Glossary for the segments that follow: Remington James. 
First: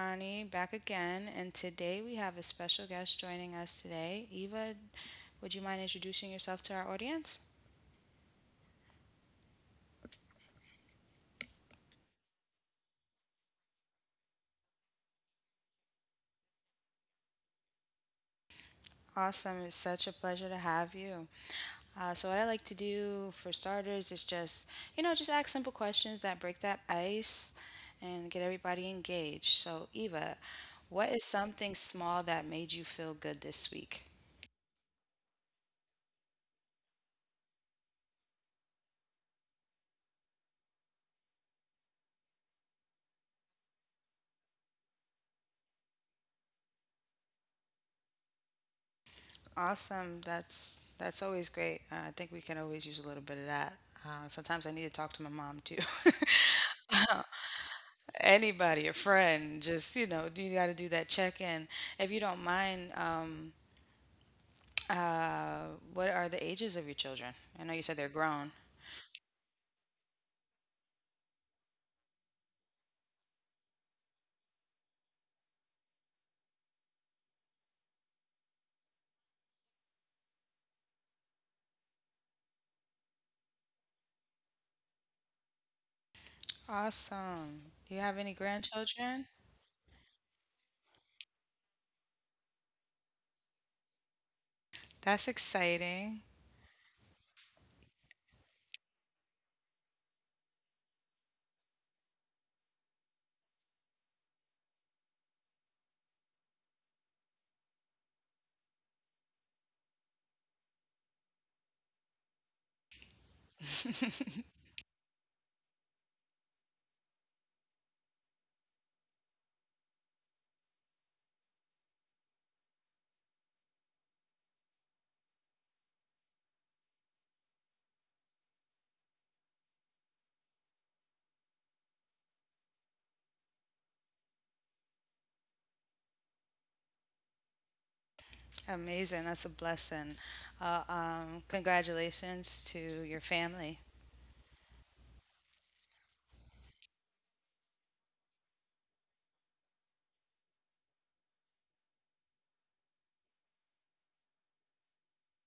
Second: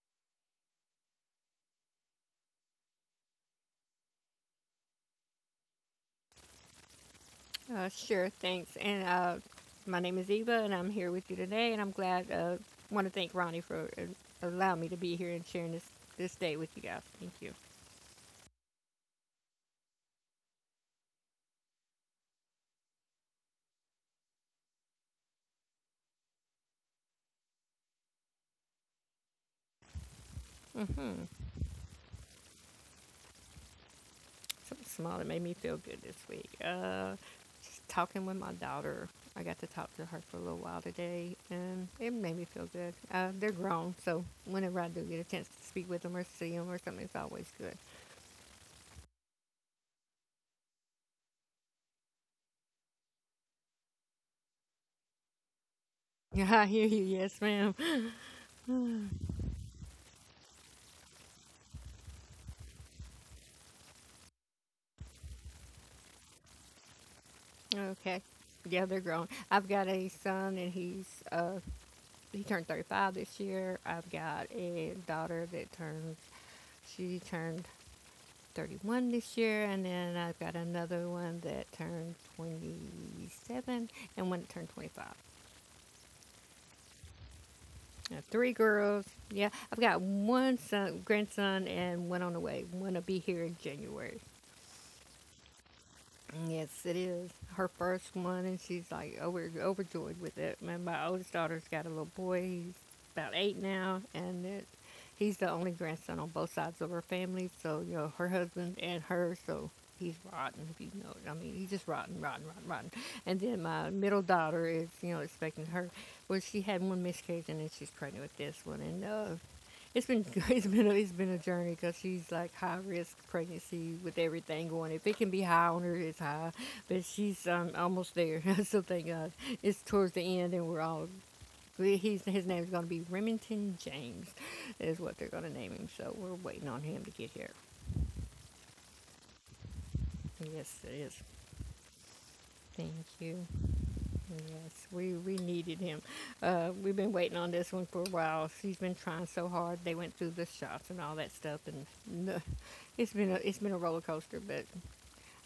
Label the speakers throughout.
Speaker 1: Ronnie back again, and today we have a special guest joining us today. Eva, would you mind introducing yourself to our audience?
Speaker 2: Sure, thanks. And my name is Eva, and I'm here with you today. And I'm glad. Want to thank Ronnie for allowing me to be here and sharing this day with you guys. Thank you.
Speaker 1: Awesome, it's such a pleasure to have you. What I like to do for starters is just, you know, just ask simple questions that break that ice and get everybody engaged. So, Eva, what is
Speaker 2: Mm-hmm.
Speaker 1: something small that made you feel good this week?
Speaker 2: Something small that made me feel good this week. Talking with my daughter. I got to talk to her for a little while today, and it made me feel good. They're grown, so whenever I do get a chance to speak with them or see them or something, it's always good.
Speaker 1: Awesome. That's always great. I think we can always use a little bit of that. Sometimes I need to talk to my mom too.
Speaker 2: I hear you. Yes, ma'am.
Speaker 1: Anybody, a friend, just you know, you got to do that check in. If you don't mind, uh, what are the ages of your children? I know you said they're
Speaker 2: Okay.
Speaker 1: grown.
Speaker 2: Yeah, they're grown. I've got a son, and he turned 35 this year. I've got a daughter that turned 31 this year, and then I've got another one that turned 27 and one that turned 25.
Speaker 1: Awesome. Do you
Speaker 2: I
Speaker 1: have
Speaker 2: have
Speaker 1: any
Speaker 2: three girls.
Speaker 1: grandchildren?
Speaker 2: Yeah, I've got one son, grandson, and one on the way. One will be here in January.
Speaker 1: That's exciting.
Speaker 2: Yes, it is her first one, and she's like overjoyed with it. Man, my oldest daughter's got a little boy. He's about eight now, and he's the only grandson on both sides of her family. So her husband and her. So he's rotten, if you know it, I mean, he's just rotten, rotten, rotten, rotten. And then my middle daughter is, expecting her. Well, she had one miscarriage, and then she's pregnant with this one, and it's been it's been a journey, because she's like high risk pregnancy with everything going. If it can be high on her, it's high, but she's almost there. So thank God it's towards the end, and we're all. We- He's, his name is going to be Remington James, is what they're going to name him. So we're waiting on him to get here.
Speaker 1: Amazing. That's a blessing.
Speaker 2: Yes, it is.
Speaker 1: Congratulations to
Speaker 2: Thank
Speaker 1: your
Speaker 2: you.
Speaker 1: family.
Speaker 2: Yes, we needed him. We've been waiting on this one for a while. She's been trying so hard. They went through the shots and all that stuff, and no, it's been a roller coaster. But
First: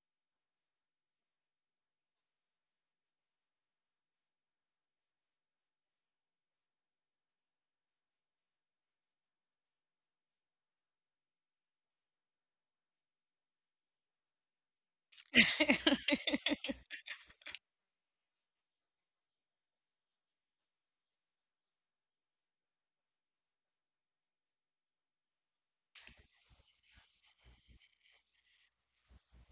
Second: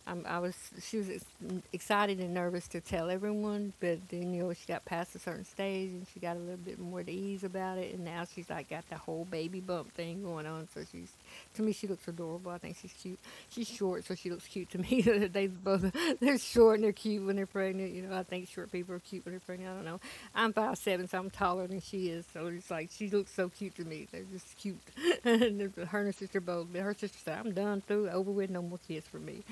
Speaker 2: I was she was ex- excited and nervous to tell everyone, but then she got past a certain stage, and she got a little bit more at ease about it, and now she's like got the whole baby bump thing going on. So she's to me she looks adorable. I think she's cute. She's short, so she looks cute to me. They're short, and they're cute when they're pregnant. I think short people are cute when they're pregnant. I don't know. I'm 5'7", so I'm taller than she is. So it's like she looks so cute to me. They're just cute. Her and her sister both. Her sister said, I'm done through over with no more kids for me.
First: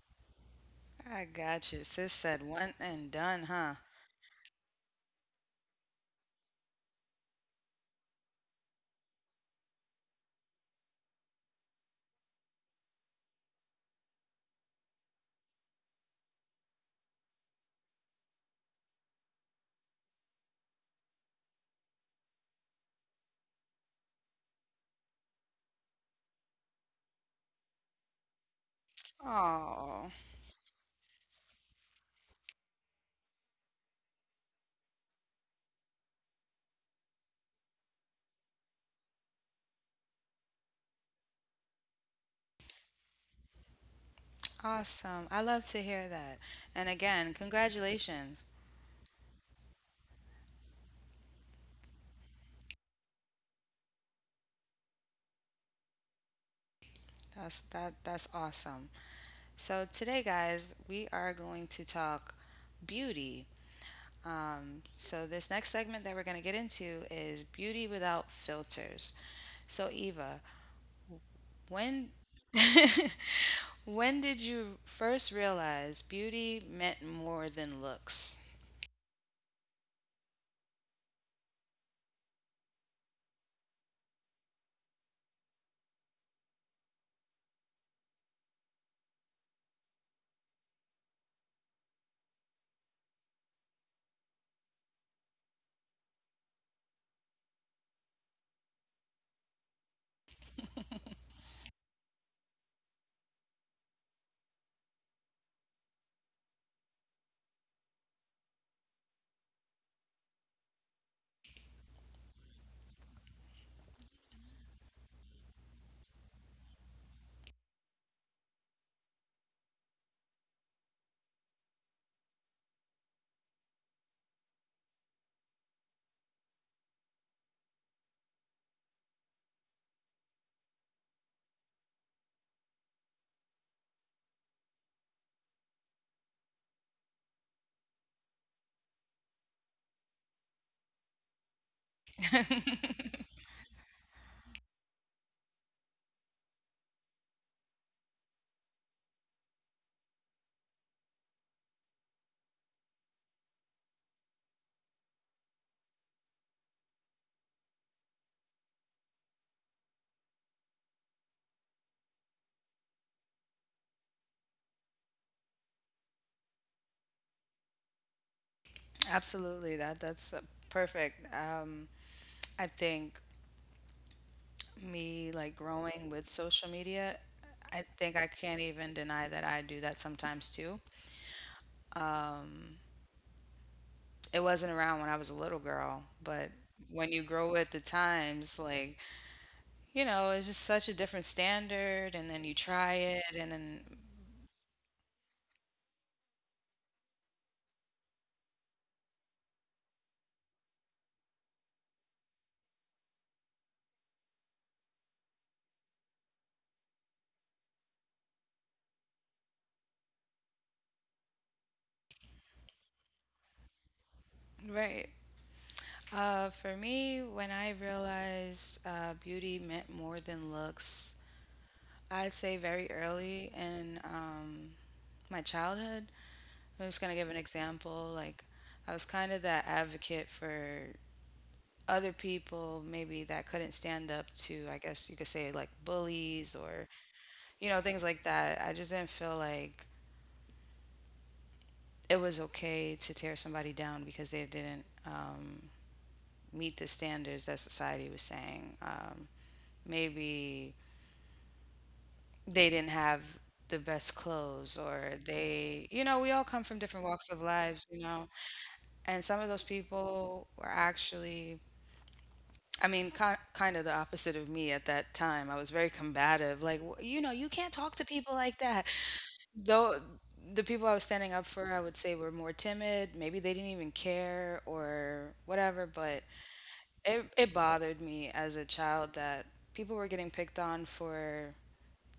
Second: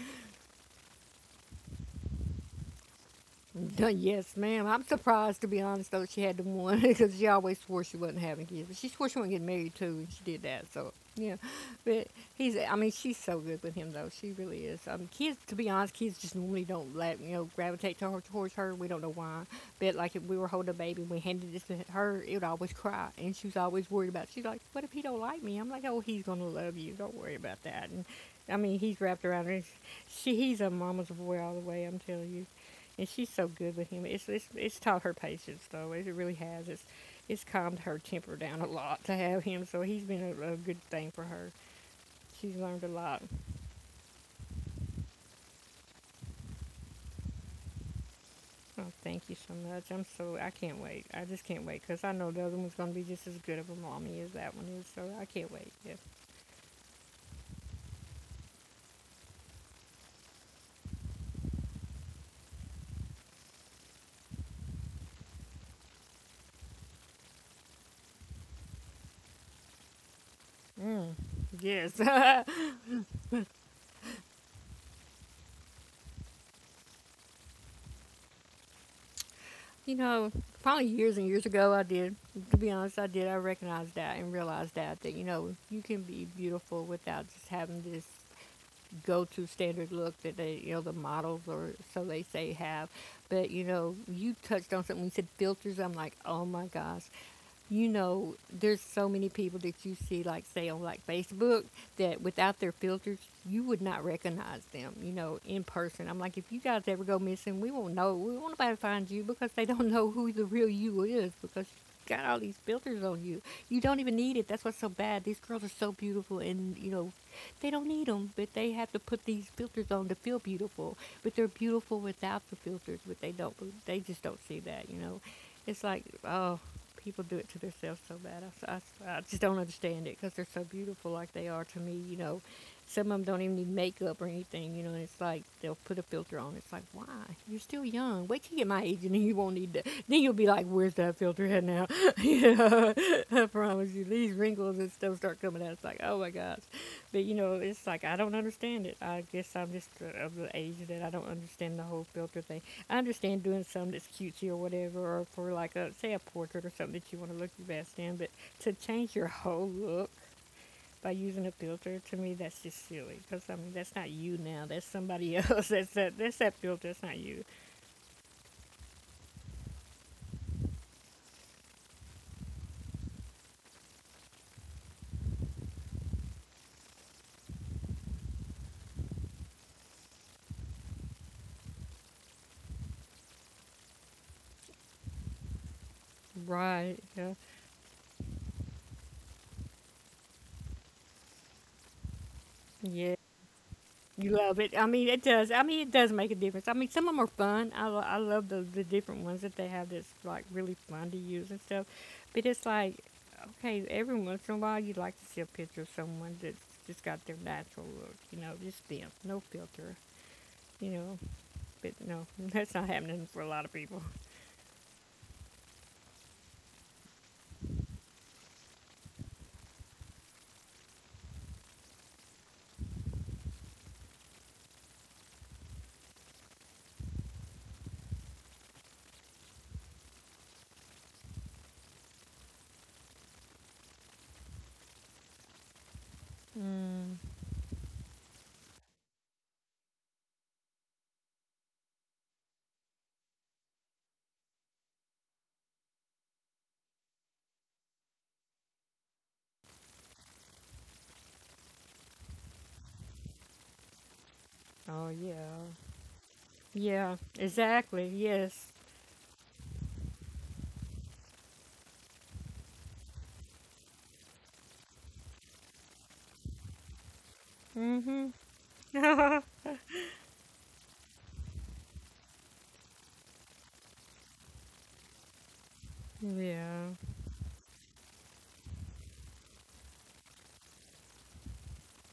Speaker 1: I got you. Sis said one and done, huh?
Speaker 2: Yes, ma'am. I'm surprised, to be honest, though, she had the one because she always swore she wasn't having kids. But she swore she wasn't getting married, too, and she did that. So, yeah. But I mean, she's so good with him, though. She really is. To be honest, kids just normally don't, like, gravitate to her, towards her. We don't know why. But, like, if we were holding a baby and we handed this to her, it would always cry. And she was always worried about it. She's like, what if he don't like me? I'm like, oh, he's going to love you. Don't worry about that. And, I mean, he's wrapped around her.
Speaker 1: Oh,
Speaker 2: He's a mama's boy all the way, I'm telling you, and she's so good with him. It's taught her patience, though. It really has. It's calmed her temper down a lot to have him. So he's been a good thing for her. She's learned a lot.
Speaker 1: awesome. I love to hear that. And again, congratulations.
Speaker 2: Oh, thank you so much. I can't wait. I just can't wait, because I know the other one's gonna be just as good of a mommy as that one is. So I can't wait. Yes.
Speaker 1: That's awesome. So today, guys, we are going to talk beauty. So this next segment that we're going to get into is beauty without filters. So Eva,
Speaker 2: Yes.
Speaker 1: when when did you first realize beauty meant more than looks?
Speaker 2: you know, probably years and years ago, I did. To be honest, I did. I recognized that and realized that you can be beautiful without just having this go-to standard look that they, you know, the models or so they say have. But you touched on something. You said filters. I'm like, oh my gosh. There's so many people that you see, like say on like Facebook, that without their filters, you would not recognize them. In person. I'm like, if you guys ever go missing, we won't know. We won't nobody find you, because they don't know who the real you is, because you got all these filters on you. You don't even need it. That's what's so bad. These girls are so beautiful, and, they don't need them, but they have to put these filters on to feel beautiful. But they're beautiful without the filters. But they don't. They just don't see that. It's like, oh, people do it to themselves so bad. I just don't understand it, because they're so beautiful like they are to me. Some of them don't even need makeup or anything. And it's like they'll put a filter on. It's like, why? You're still young. Wait till you get my age and then you won't need that. Then you'll be like, where's that filter at now? you know, I promise you, these wrinkles and stuff start coming out. It's like, oh my gosh. But it's like I don't understand it. I guess I'm just of the age that I don't understand the whole filter thing. I understand doing something that's cutesy or whatever, or for like a say a portrait or something that you want to look your best in. But to change your whole look by using a filter, to me, that's just silly. Because I mean, that's not you now. That's somebody else. That's that. That's that filter. That's not you.
Speaker 1: Absolutely. That's perfect. I think me growing with social media, I think I can't even deny that I do that sometimes too. Um, it wasn't around when I was a little girl, but
Speaker 2: Right.
Speaker 1: when you
Speaker 2: Yeah.
Speaker 1: grow with the times, like, you know, it's just such a different standard and then you try
Speaker 2: Yeah.
Speaker 1: it and then
Speaker 2: You love it. I mean, it does. I mean, it does make a difference. I mean, some of them are fun. I love the different ones that they have that's like really fun to use and stuff. But it's like, okay, every once in a while you'd like to see a picture of someone that's just got their natural look, just them, no filter, you know. But no, that's not happening for a lot of people.
Speaker 1: right. For me, when I realized beauty meant more than looks, I'd say very early and my childhood. I'm just gonna give an example. Like, I was kind of that advocate for other people, maybe that couldn't stand up to, I guess you could say, like bullies or,
Speaker 2: Mm.
Speaker 1: you know, things like that. I just didn't feel like it was okay to tear somebody down because they didn't meet the standards that society was saying. Maybe they didn't have the best clothes or
Speaker 2: Oh, yeah.
Speaker 1: they, you know, we all come from different
Speaker 2: Yeah,
Speaker 1: walks of lives, you
Speaker 2: exactly.
Speaker 1: know.
Speaker 2: Yes.
Speaker 1: And some of those people were actually, I mean, ki kind of the opposite of me at that time. I was very combative. Like, "W- you know, you can't talk to
Speaker 2: Mm hmm.
Speaker 1: people like that."
Speaker 2: Yeah.
Speaker 1: Though the people I was standing up for, I would say were more timid. Maybe they didn't even care or whatever. But it bothered me as a child that people were getting picked on for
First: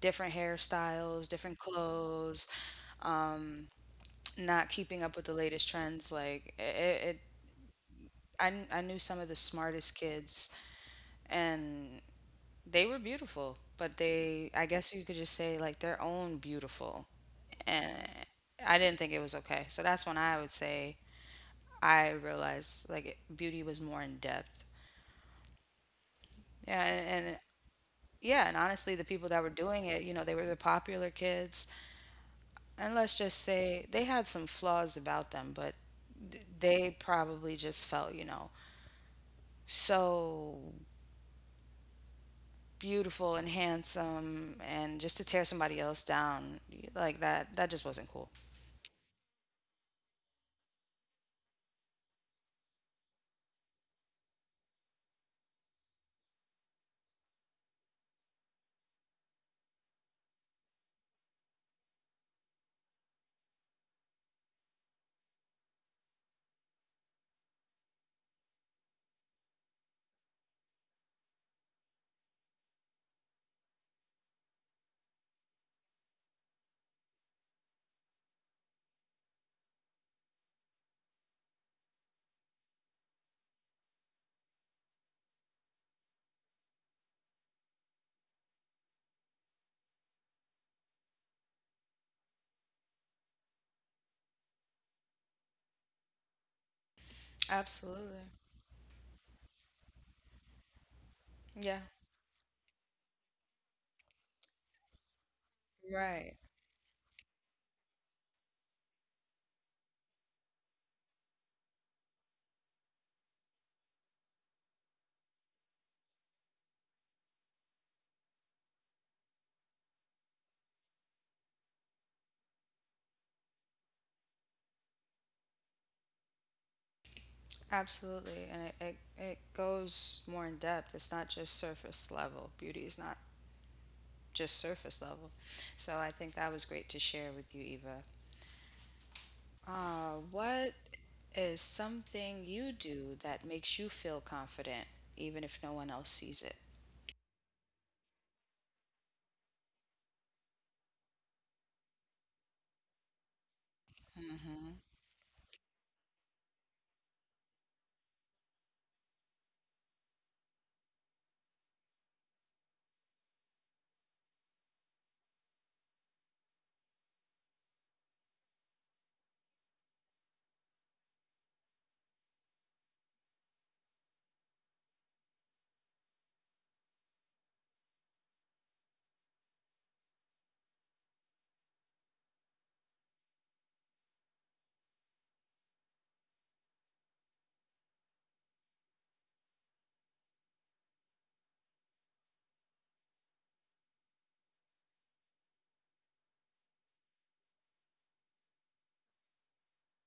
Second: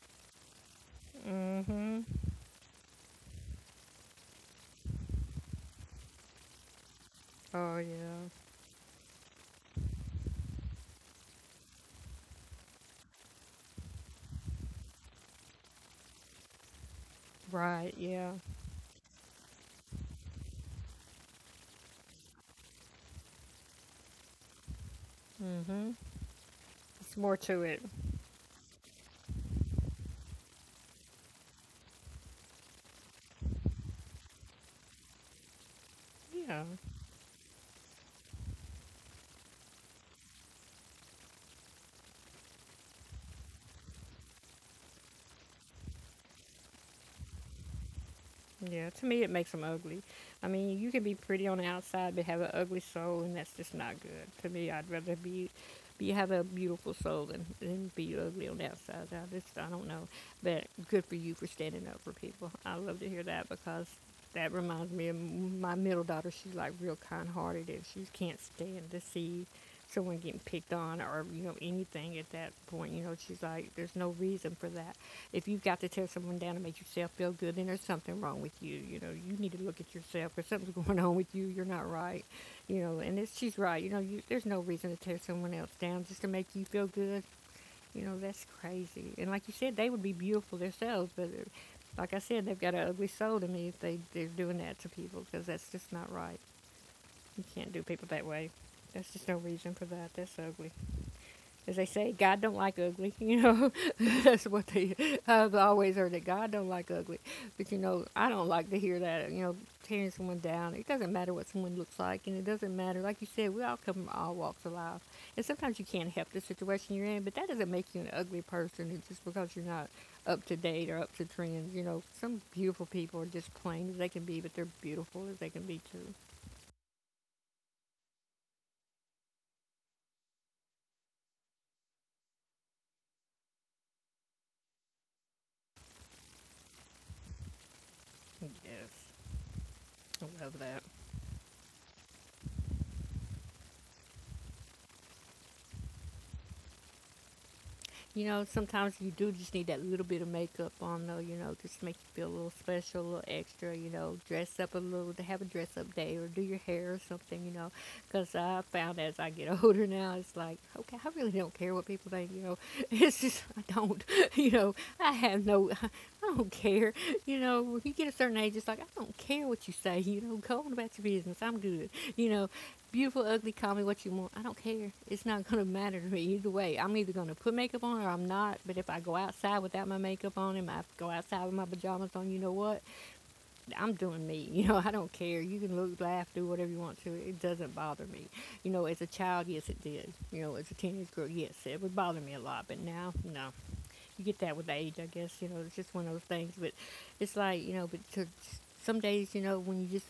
Speaker 1: different hairstyles, different
Speaker 2: Mm hmm.
Speaker 1: clothes, um, not keeping up with the latest trends. Like, it
Speaker 2: Oh, yeah.
Speaker 1: I knew some of the smartest kids and they were beautiful, but they, I guess you could just say like their own beautiful.
Speaker 2: Right,
Speaker 1: And
Speaker 2: yeah.
Speaker 1: I didn't think it was okay. So that's when I would say I realized like beauty was more in depth.
Speaker 2: Mm-hmm.
Speaker 1: Yeah,
Speaker 2: It's
Speaker 1: and,
Speaker 2: more
Speaker 1: and
Speaker 2: to it.
Speaker 1: yeah, and honestly, the people that were doing it, you know, they were the popular kids. And let's just say they had some flaws about them, but
Speaker 2: Yeah.
Speaker 1: they probably just felt, you know, so beautiful and handsome and just to tear somebody else down like that just wasn't cool
Speaker 2: Yeah. To me, it makes them ugly. I mean, you can be pretty on the outside, but have an ugly soul, and that's just not good. To me, I'd rather be have a beautiful soul than be ugly on the outside. I don't know, but good for you for standing up for people. I love to hear that, because that reminds me of my middle daughter. She's like real kind-hearted, and she can't stand to see someone getting picked on or anything at that point. She's like, there's no reason for that. If you've got to tear someone down to make yourself feel good, then there's something wrong with you. You need to look at yourself. If something's going on with you, you're not right. And she's right. There's no reason to tear someone else down just to make you feel good. That's crazy. And like you said, they would be beautiful themselves, but like I said, they've got an ugly soul to me if they're doing that to people, because that's just not right. You can't do people
Speaker 1: absolutely
Speaker 2: that way. There's just no reason for that. That's ugly,
Speaker 1: yeah
Speaker 2: as they say. God don't like ugly. That's what they. I've always heard that
Speaker 1: right
Speaker 2: God don't like ugly, but I don't like to hear that. Tearing someone down. It doesn't matter what someone looks like, and it doesn't matter. Like you said, we all come from all walks of life, and sometimes you can't help the situation you're in, but that doesn't make you an ugly person. Just because you're not up to date or up to trends. Some beautiful people are just plain as they can be, but they're beautiful as they can be too.
Speaker 1: absolutely and it goes more in depth. It's not just surface level. Beauty is not just surface level, so I think that was great to share with you, Eva.
Speaker 2: Yes, I love
Speaker 1: What
Speaker 2: that.
Speaker 1: is something you do that makes you feel confident even if no one else sees it?
Speaker 2: You know, sometimes you do just need that little bit of makeup on, though, you know, just to make you feel a little special, a little extra, you know, dress up a little, to have a dress up day or do your hair or something, you know. Because I found as I get older now, it's like, okay, I really don't care what people think, you know. It's just, I don't, you know, I have no, I don't care. You know, when you get a certain age, it's like, I don't care what you say, you know, go on about your business, I'm good, you know, beautiful, ugly, call me what you want. I don't care. It's not going to matter to me either way. I'm either going to put makeup on or I'm not. But if I go outside without my makeup on and I go outside with my pajamas on, you know what? I'm doing me. You know, I don't care. You can look, laugh, do whatever you want to. It doesn't bother me. You know, as a child, yes, it did. You know, as a teenage girl, yes, it would bother me a lot. But now, no, you get that with age, I guess. You know, it's just one of those things. But it's like, you know, but some days, you know, when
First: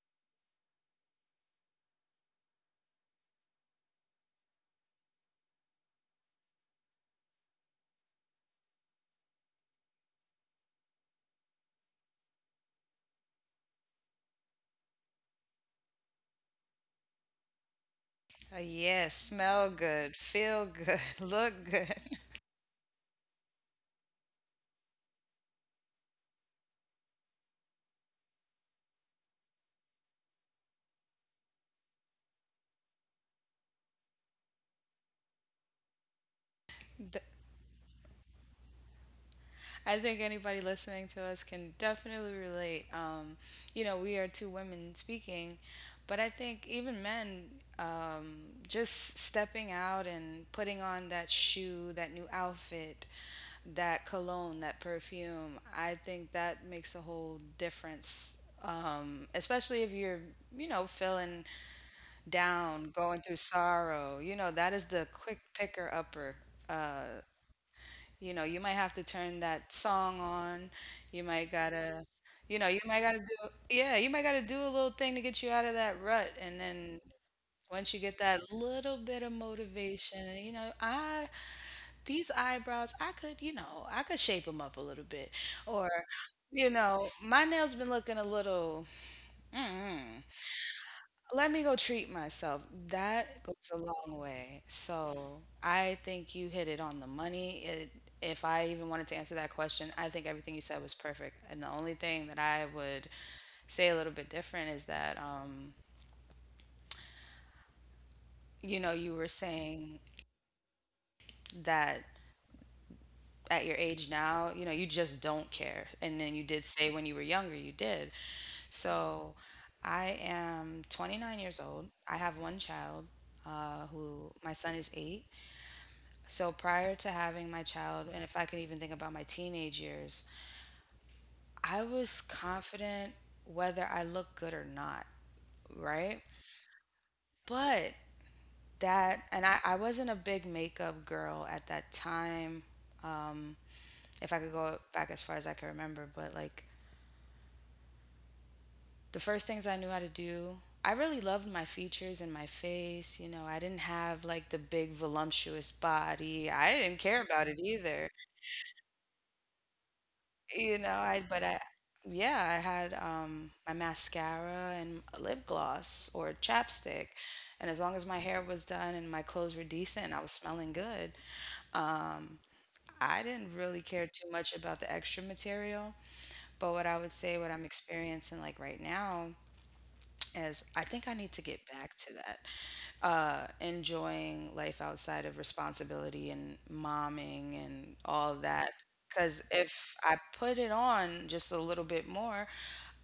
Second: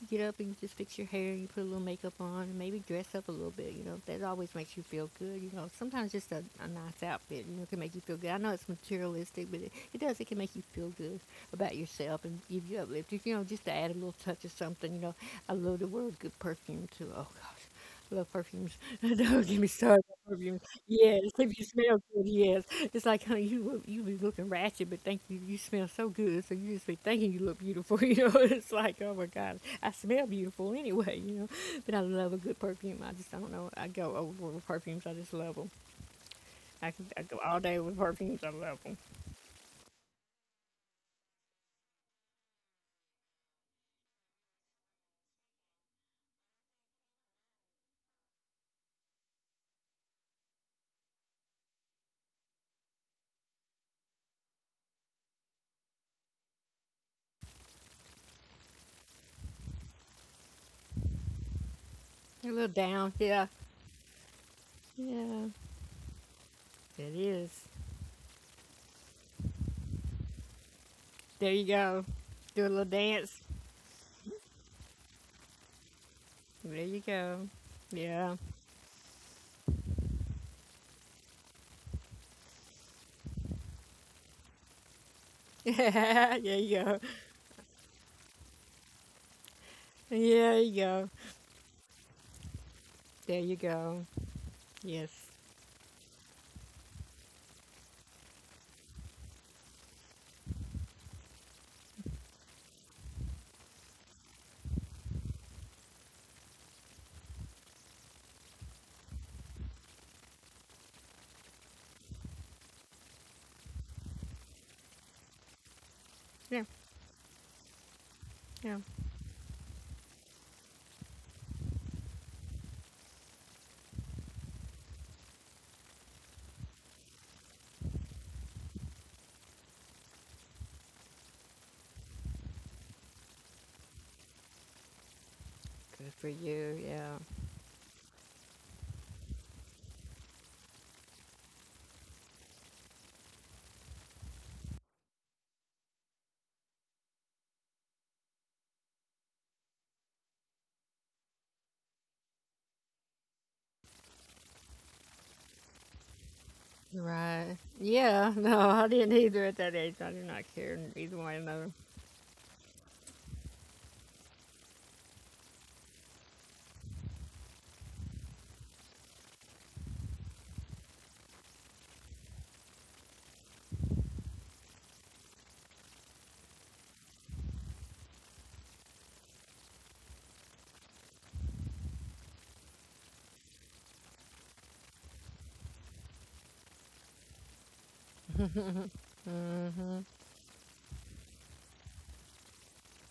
Speaker 2: you get up and you just fix your hair, you put a little makeup on, and maybe dress up a little bit. You know, that always makes you feel good. You know, sometimes just a nice outfit, you know, can make you feel good. I know it's materialistic, but it does. It can make you feel good about yourself and give you uplifted. You know, just to add a little touch of something. You know, I love the word good perfume too. Oh gosh, I love perfumes.
Speaker 1: Yes,
Speaker 2: Don't get me
Speaker 1: smell
Speaker 2: started
Speaker 1: good,
Speaker 2: on perfumes.
Speaker 1: feel good,
Speaker 2: Yes,
Speaker 1: look
Speaker 2: if you
Speaker 1: good.
Speaker 2: smell good, yes. It's like, honey, you be looking ratchet, but thank you smell so good, so you just be thinking you look beautiful. You know, it's like, oh my God, I smell beautiful anyway. You know, but I love a good perfume. I just don't know. I go over with perfumes. I just love them. I go all day with perfumes. I love them.
Speaker 1: I think anybody listening to us can definitely relate. You know, we are two women speaking, but I think even men, um, just stepping out and putting on that shoe, that new outfit, that cologne, that perfume, I think that makes a whole difference. Especially if you're, you know, feeling
Speaker 2: They're a little
Speaker 1: down,
Speaker 2: down,
Speaker 1: going
Speaker 2: yeah,
Speaker 1: through sorrow, you know, that is the
Speaker 2: yeah.
Speaker 1: quick picker upper.
Speaker 2: It
Speaker 1: Uh,
Speaker 2: is.
Speaker 1: you know, you might have to turn that song on. You
Speaker 2: There
Speaker 1: might
Speaker 2: you go.
Speaker 1: gotta,
Speaker 2: Do a
Speaker 1: you know,
Speaker 2: little dance.
Speaker 1: you might gotta do a little thing to get you out of that rut. And
Speaker 2: There you
Speaker 1: then
Speaker 2: go.
Speaker 1: once you get
Speaker 2: Yeah.
Speaker 1: that little bit of motivation, and, these eyebrows, I could, you know, I could shape them up a little bit. Or,
Speaker 2: there
Speaker 1: you
Speaker 2: you go.
Speaker 1: know, my nails been looking a little,
Speaker 2: Yeah, you go.
Speaker 1: let me go treat myself.
Speaker 2: There
Speaker 1: That
Speaker 2: you
Speaker 1: goes a
Speaker 2: go.
Speaker 1: long way.
Speaker 2: Yes.
Speaker 1: So I think you hit it on the money. If I even wanted to answer that question, I think everything you said was perfect. And the only thing that I would say a little bit different is that, you know, you were saying that at your age now, you know, you just don't care. And then you
Speaker 2: Yeah,
Speaker 1: did say when you were younger, you did.
Speaker 2: yeah.
Speaker 1: So I am 29 years old. I have one child who, my son is eight. So prior to having my child, and if I can even think about my teenage years, I was confident whether I looked good or not,
Speaker 2: Good for
Speaker 1: right?
Speaker 2: you. Yeah.
Speaker 1: But that, and I wasn't a big makeup girl at that time. Um, if I could go back as far as I can remember, but like the first things I knew how to do, I really loved my features and my face. You know, I didn't have like the big voluptuous body. I didn't care about
Speaker 2: Right.
Speaker 1: it either.
Speaker 2: Yeah. No, I didn't either at that age. I did not care
Speaker 1: You know,
Speaker 2: either
Speaker 1: I
Speaker 2: way or
Speaker 1: but I
Speaker 2: another.
Speaker 1: yeah, I had my mascara and a lip gloss or chapstick. And as long as my hair was done and my clothes were decent and I was smelling good, I didn't really care too much about the extra material. But what I would say what I'm experiencing like right now, as I think I need to get back to that. Enjoying life outside of responsibility and momming and all that. Because if I put it on just a little bit more,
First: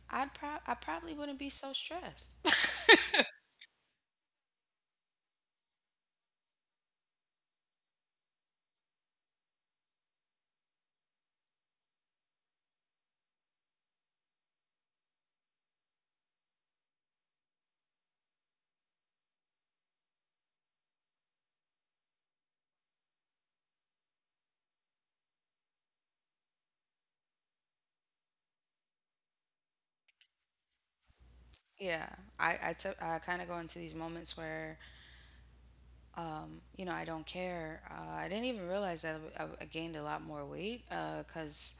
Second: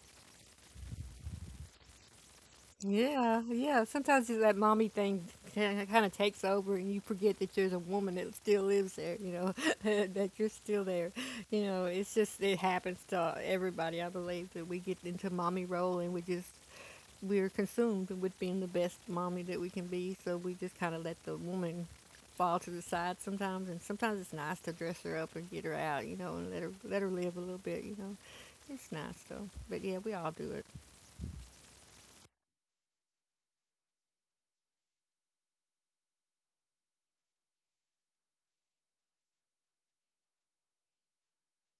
Speaker 1: I probably wouldn't be so stressed.
Speaker 2: Yeah, yeah. Sometimes it's that mommy thing kind of takes over, and you forget that there's a woman that still lives there. You know, that you're still there. You know, it's just it happens to everybody. I believe that we get into mommy role, and we just we're consumed with being the best mommy that we can be, so we just kind of let the woman fall to the side sometimes. And sometimes it's nice to dress her up and get her out, you know, and let her live a little bit, you know. It's nice though, but yeah, we all do it.
Speaker 1: Yeah, I kind of go into these moments where you know I don't care. I didn't even realize that I gained a lot more weight because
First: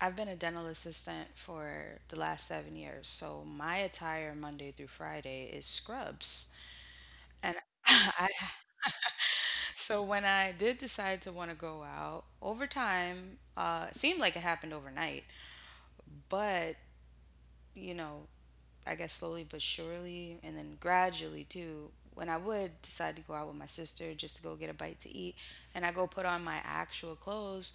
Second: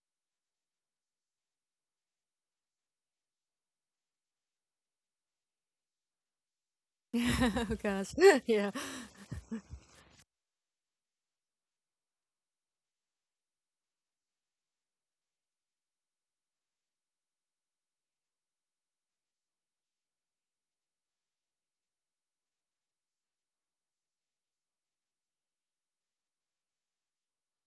Speaker 1: I've been a dental assistant for the last 7 years. So my attire Monday through Friday is scrubs. And
Speaker 2: oh gosh,
Speaker 1: I,
Speaker 2: yeah.
Speaker 1: so when I did decide to want to go out, over time, it seemed like it happened overnight. But, you know, I guess slowly but surely, and then gradually too, when I would decide to go out with my sister just to go get a bite to eat, and I go put on my actual clothes,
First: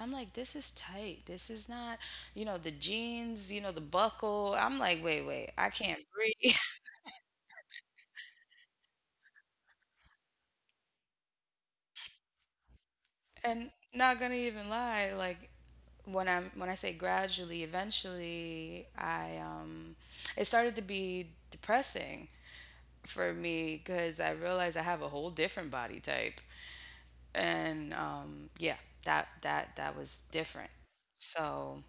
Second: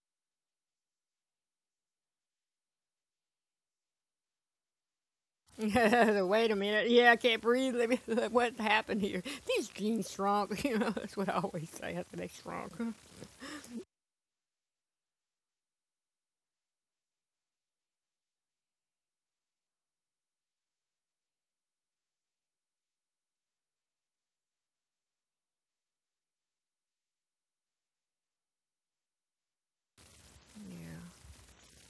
Speaker 1: I'm like, this is tight. This is not, you know, the jeans, you know, the buckle. I'm like, I can't
Speaker 2: Wait a
Speaker 1: breathe.
Speaker 2: minute, yeah, I can't breathe. Let me. What happened here? These jeans shrunk. You know, that's what I always say after they shrunk.
Speaker 1: and not gonna even lie, like when I say gradually, eventually, I it started to be depressing for me because I realized I have a whole different body type, and yeah, that was different.
Speaker 2: Yeah.
Speaker 1: So,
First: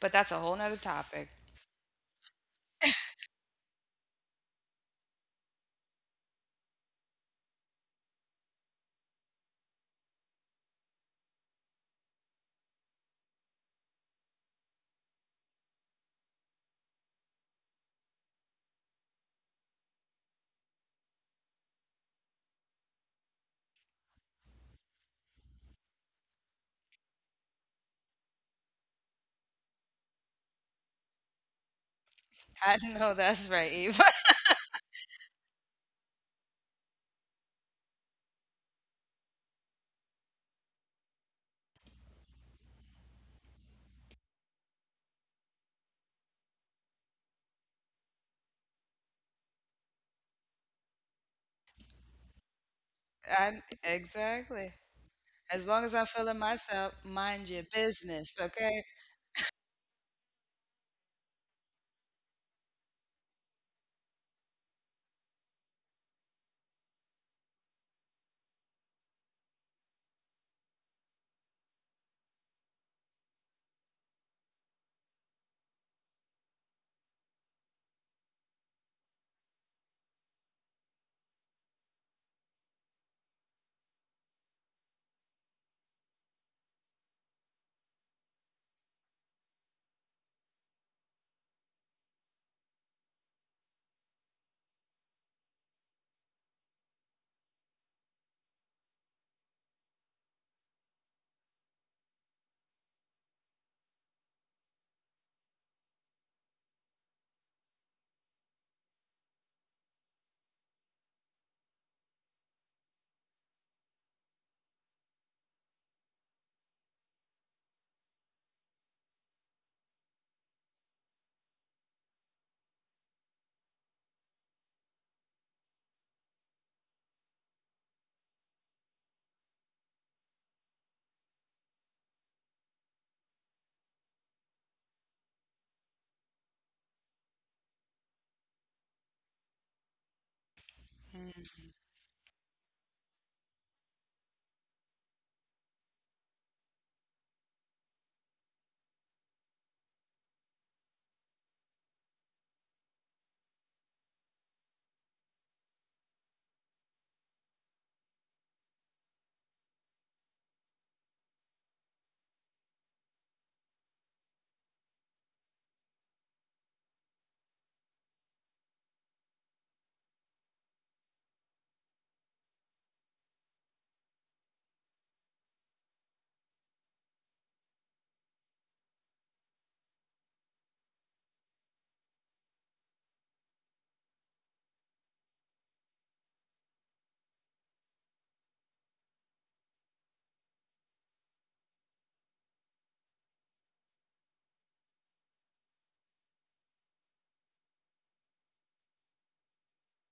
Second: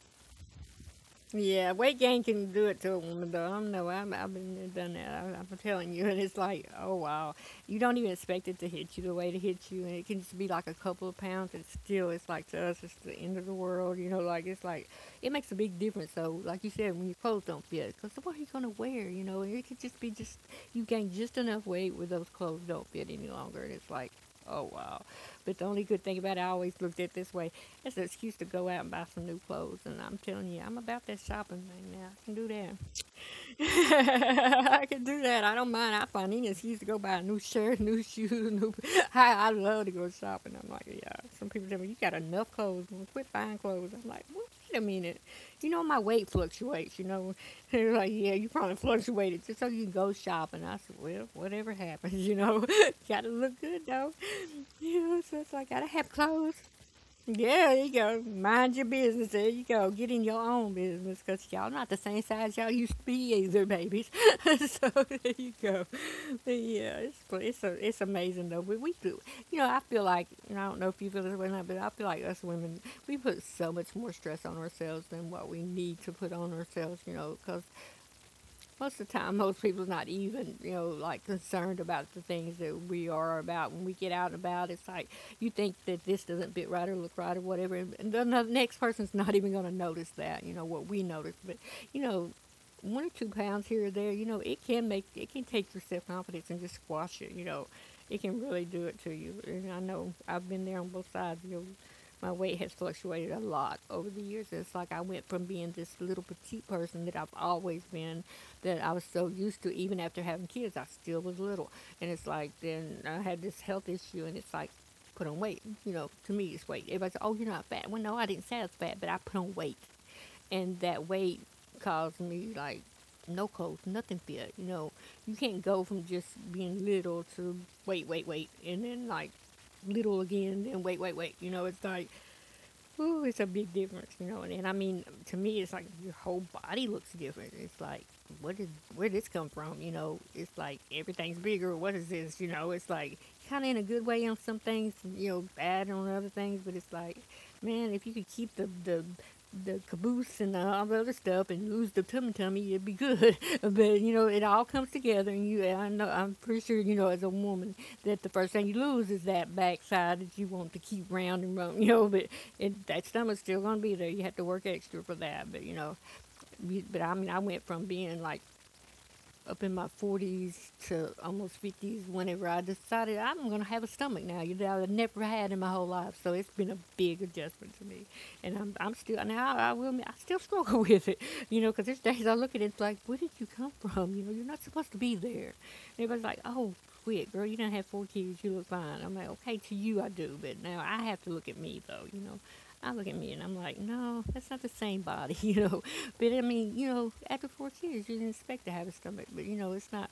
Speaker 1: but that's a whole nother topic.
Speaker 2: Yeah, weight gain can do it to a woman, though. I don't know. I've been there, done that. I'm telling you, and it's like, oh wow, you don't even expect it to hit you the way it hits you, and it can just be like a couple of pounds, and still, it's like to us, it's the end of the world. You know, like it's like it makes a big difference. So, like you said, when your clothes don't fit, because what are you gonna wear? You know, it could just be just you gain just enough weight where those clothes don't fit any longer, and it's like, oh wow. But the only good thing about it, I always looked at it this way: it's an excuse to go out and buy some new clothes, and I'm telling you, I'm about that shopping thing now. I can do
Speaker 1: I know that's right, Eva.
Speaker 2: that. I can do that. I don't mind. I find any excuse to go buy a new shirt, new shoes, new. I love to go shopping. I'm like, yeah. Some people tell me you got enough clothes. Quit buying clothes. I'm like, well, wait a minute. You know my weight fluctuates. You know, they're like, yeah, you probably fluctuated just so you can go shopping. I said, well, whatever happens. You know, gotta
Speaker 1: I,
Speaker 2: look good though.
Speaker 1: exactly.
Speaker 2: You know, so it's
Speaker 1: As
Speaker 2: like
Speaker 1: long
Speaker 2: gotta
Speaker 1: as I'm
Speaker 2: have
Speaker 1: feeling
Speaker 2: clothes.
Speaker 1: myself, mind your
Speaker 2: Yeah, there you go.
Speaker 1: business,
Speaker 2: Mind
Speaker 1: okay?
Speaker 2: your business. There you go. Get in your own business because y'all not the same size y'all used to be either, babies. so there you go. But yeah, it's amazing though. We do. You know, I feel like and I don't know if you feel this way or not, but I feel like us women we put so much more stress on ourselves than what we need to put on ourselves. You know, because most of the time, most people's not even, you know, like concerned about the things that we are about. When we get out and about, it's like you think that this doesn't fit right or look right or whatever, and the next person's not even going to notice that, you know, what we notice. But, you know, 1 or 2 pounds here or there, you know, it can make, it can take your self confidence and just squash it, you know. It can really do it to you. And I know I've been there on both sides, you know my weight has fluctuated a lot over the years. It's like I went from being this little petite person that I've always been that I was so used to, even after having kids, I still was little. And it's like, then I had this health issue, and it's like, put on weight. You know, to me, it's weight. Everybody's like, oh, you're not fat. Well, no, I didn't say I was fat, but I put on weight. And that weight caused me, like, no clothes, nothing fit. You know, you can't go from just being little to wait, wait, wait, and then, like, little again, then wait, wait, wait. You know, it's like, ooh, it's a big difference, you know. And I mean, to me, it's like your whole body looks different. It's like, what is where did this come from? You know, it's like everything's bigger. What is this? You know, it's like kind of in a good way on some things, you know, bad on other things. But it's like, man, if you could keep the the caboose and all the other stuff and lose the tummy tummy, it'd be good. but you know, it all comes together, and and I know, I'm pretty sure you know, as a woman, that the first thing you lose is that backside that you want to keep round and round, you know. But it, that stomach's still gonna be there. You have to work extra for that. But you know, but I mean, I went from being like up in my 40s to almost 50s whenever I decided I'm going to have a stomach now, you know, I never had in my whole life, so it's been a big adjustment to me, and I'm still now I will admit, I still struggle with it, you know, because there's days I look at it and it's like, where did you come from? You know, you're not supposed to be there. And everybody's like, oh, quit girl, you don't have four kids, you look fine. I'm like, okay, to you I do, but now I have to look at me though, you know. I look at me and I'm like, no, that's not the same body, you know. But I mean, you know, after four kids, you didn't expect to have a stomach. But you know, it's not.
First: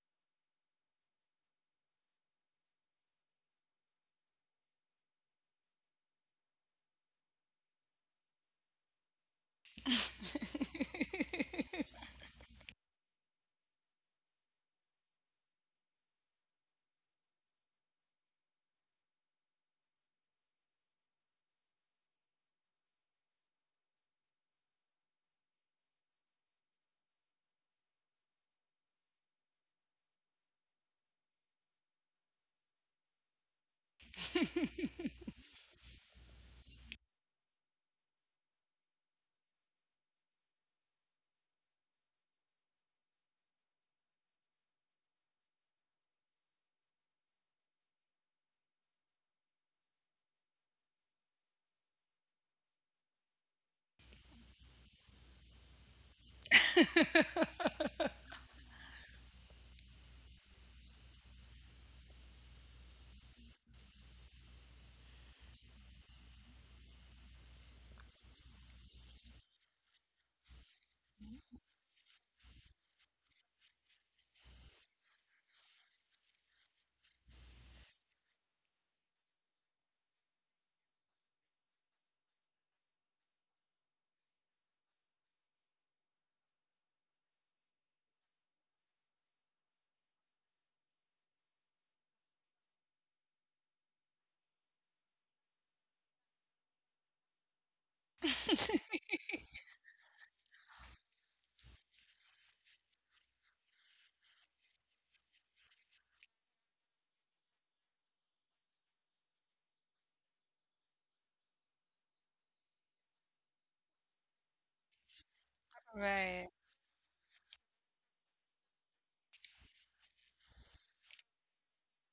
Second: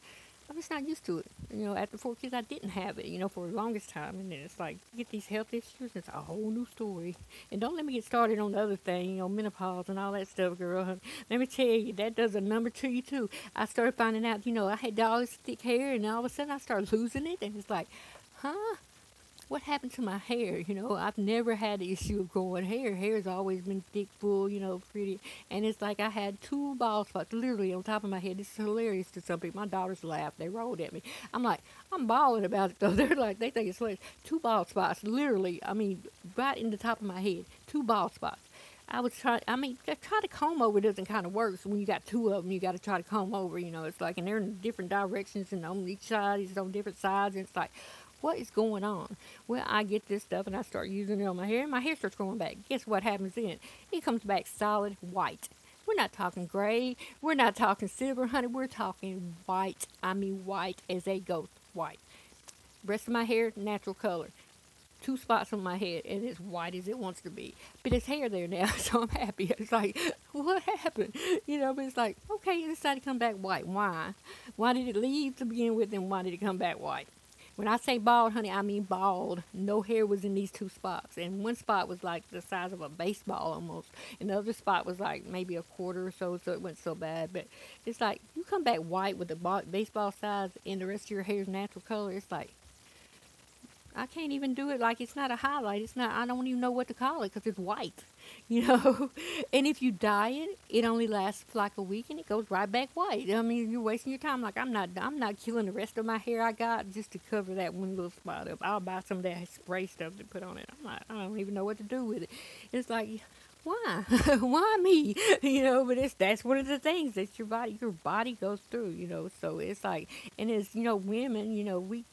Speaker 2: I'm just not used to it. You know, after four kids, I didn't have it. You know, for the longest time, and then it's like you get these health issues. It's a whole new story. And don't let me get started on the other thing. You know, menopause and all that stuff, girl. Let me tell you, that does a number to you too. I started finding out. You know, I had all this thick hair, and all of a sudden, I started losing it, and it's like, what happened to my hair? You know, I've never had the issue of growing hair. Hair's always been thick, full, you know, pretty. And it's like I had two bald spots literally on top of my head. This is hilarious to some people. My daughters laughed. They rolled at me. I'm like, I'm bawling about it though. They're like, they think it's hilarious. Two bald spots, literally. I mean, right in the top of my head. Two bald spots. I was try. I mean, just try to comb over doesn't kind of work. So when you got two of them, you got to try to comb over. You know, it's like, and they're in different directions, and on each side it's on different sides, and it's like, what is going on? Well, I get this stuff, and I start using it on my hair, and my hair starts growing back. Guess what happens then? It comes back solid white. We're not talking gray. We're not talking silver, honey. We're talking white. I mean, white as a ghost white. The rest of my hair, natural color, two spots on my head and it's white as it wants to be. But it's hair there now, so I'm happy. It's like, what happened? You know, but it's like, okay, it decided to come back white. Why? Why did it leave to begin with and why did it come back white? When I say bald, honey, I mean bald. No hair was in these two spots. And one spot was like the size of a baseball almost. And the other spot was like maybe a quarter or so, so it wasn't so bad. But it's like, you come back white with the baseball size and the rest of your hair's natural color. It's like, I can't even do it like it's not a highlight. It's not. I don't even know what to call it because it's white, you know. And if you dye it, it only lasts for like a week and it goes right back white. I mean, you're wasting your time. I'm not killing the rest of my hair I got just to cover that one little spot up. I'll buy some of that spray stuff to put on it. I'm like, I don't even know what to do with it. It's like. Why? Why me? You know, but it's that's
Speaker 1: Right.
Speaker 2: one of the things that your body goes through, you know. So it's like and it's you know, women, you know, we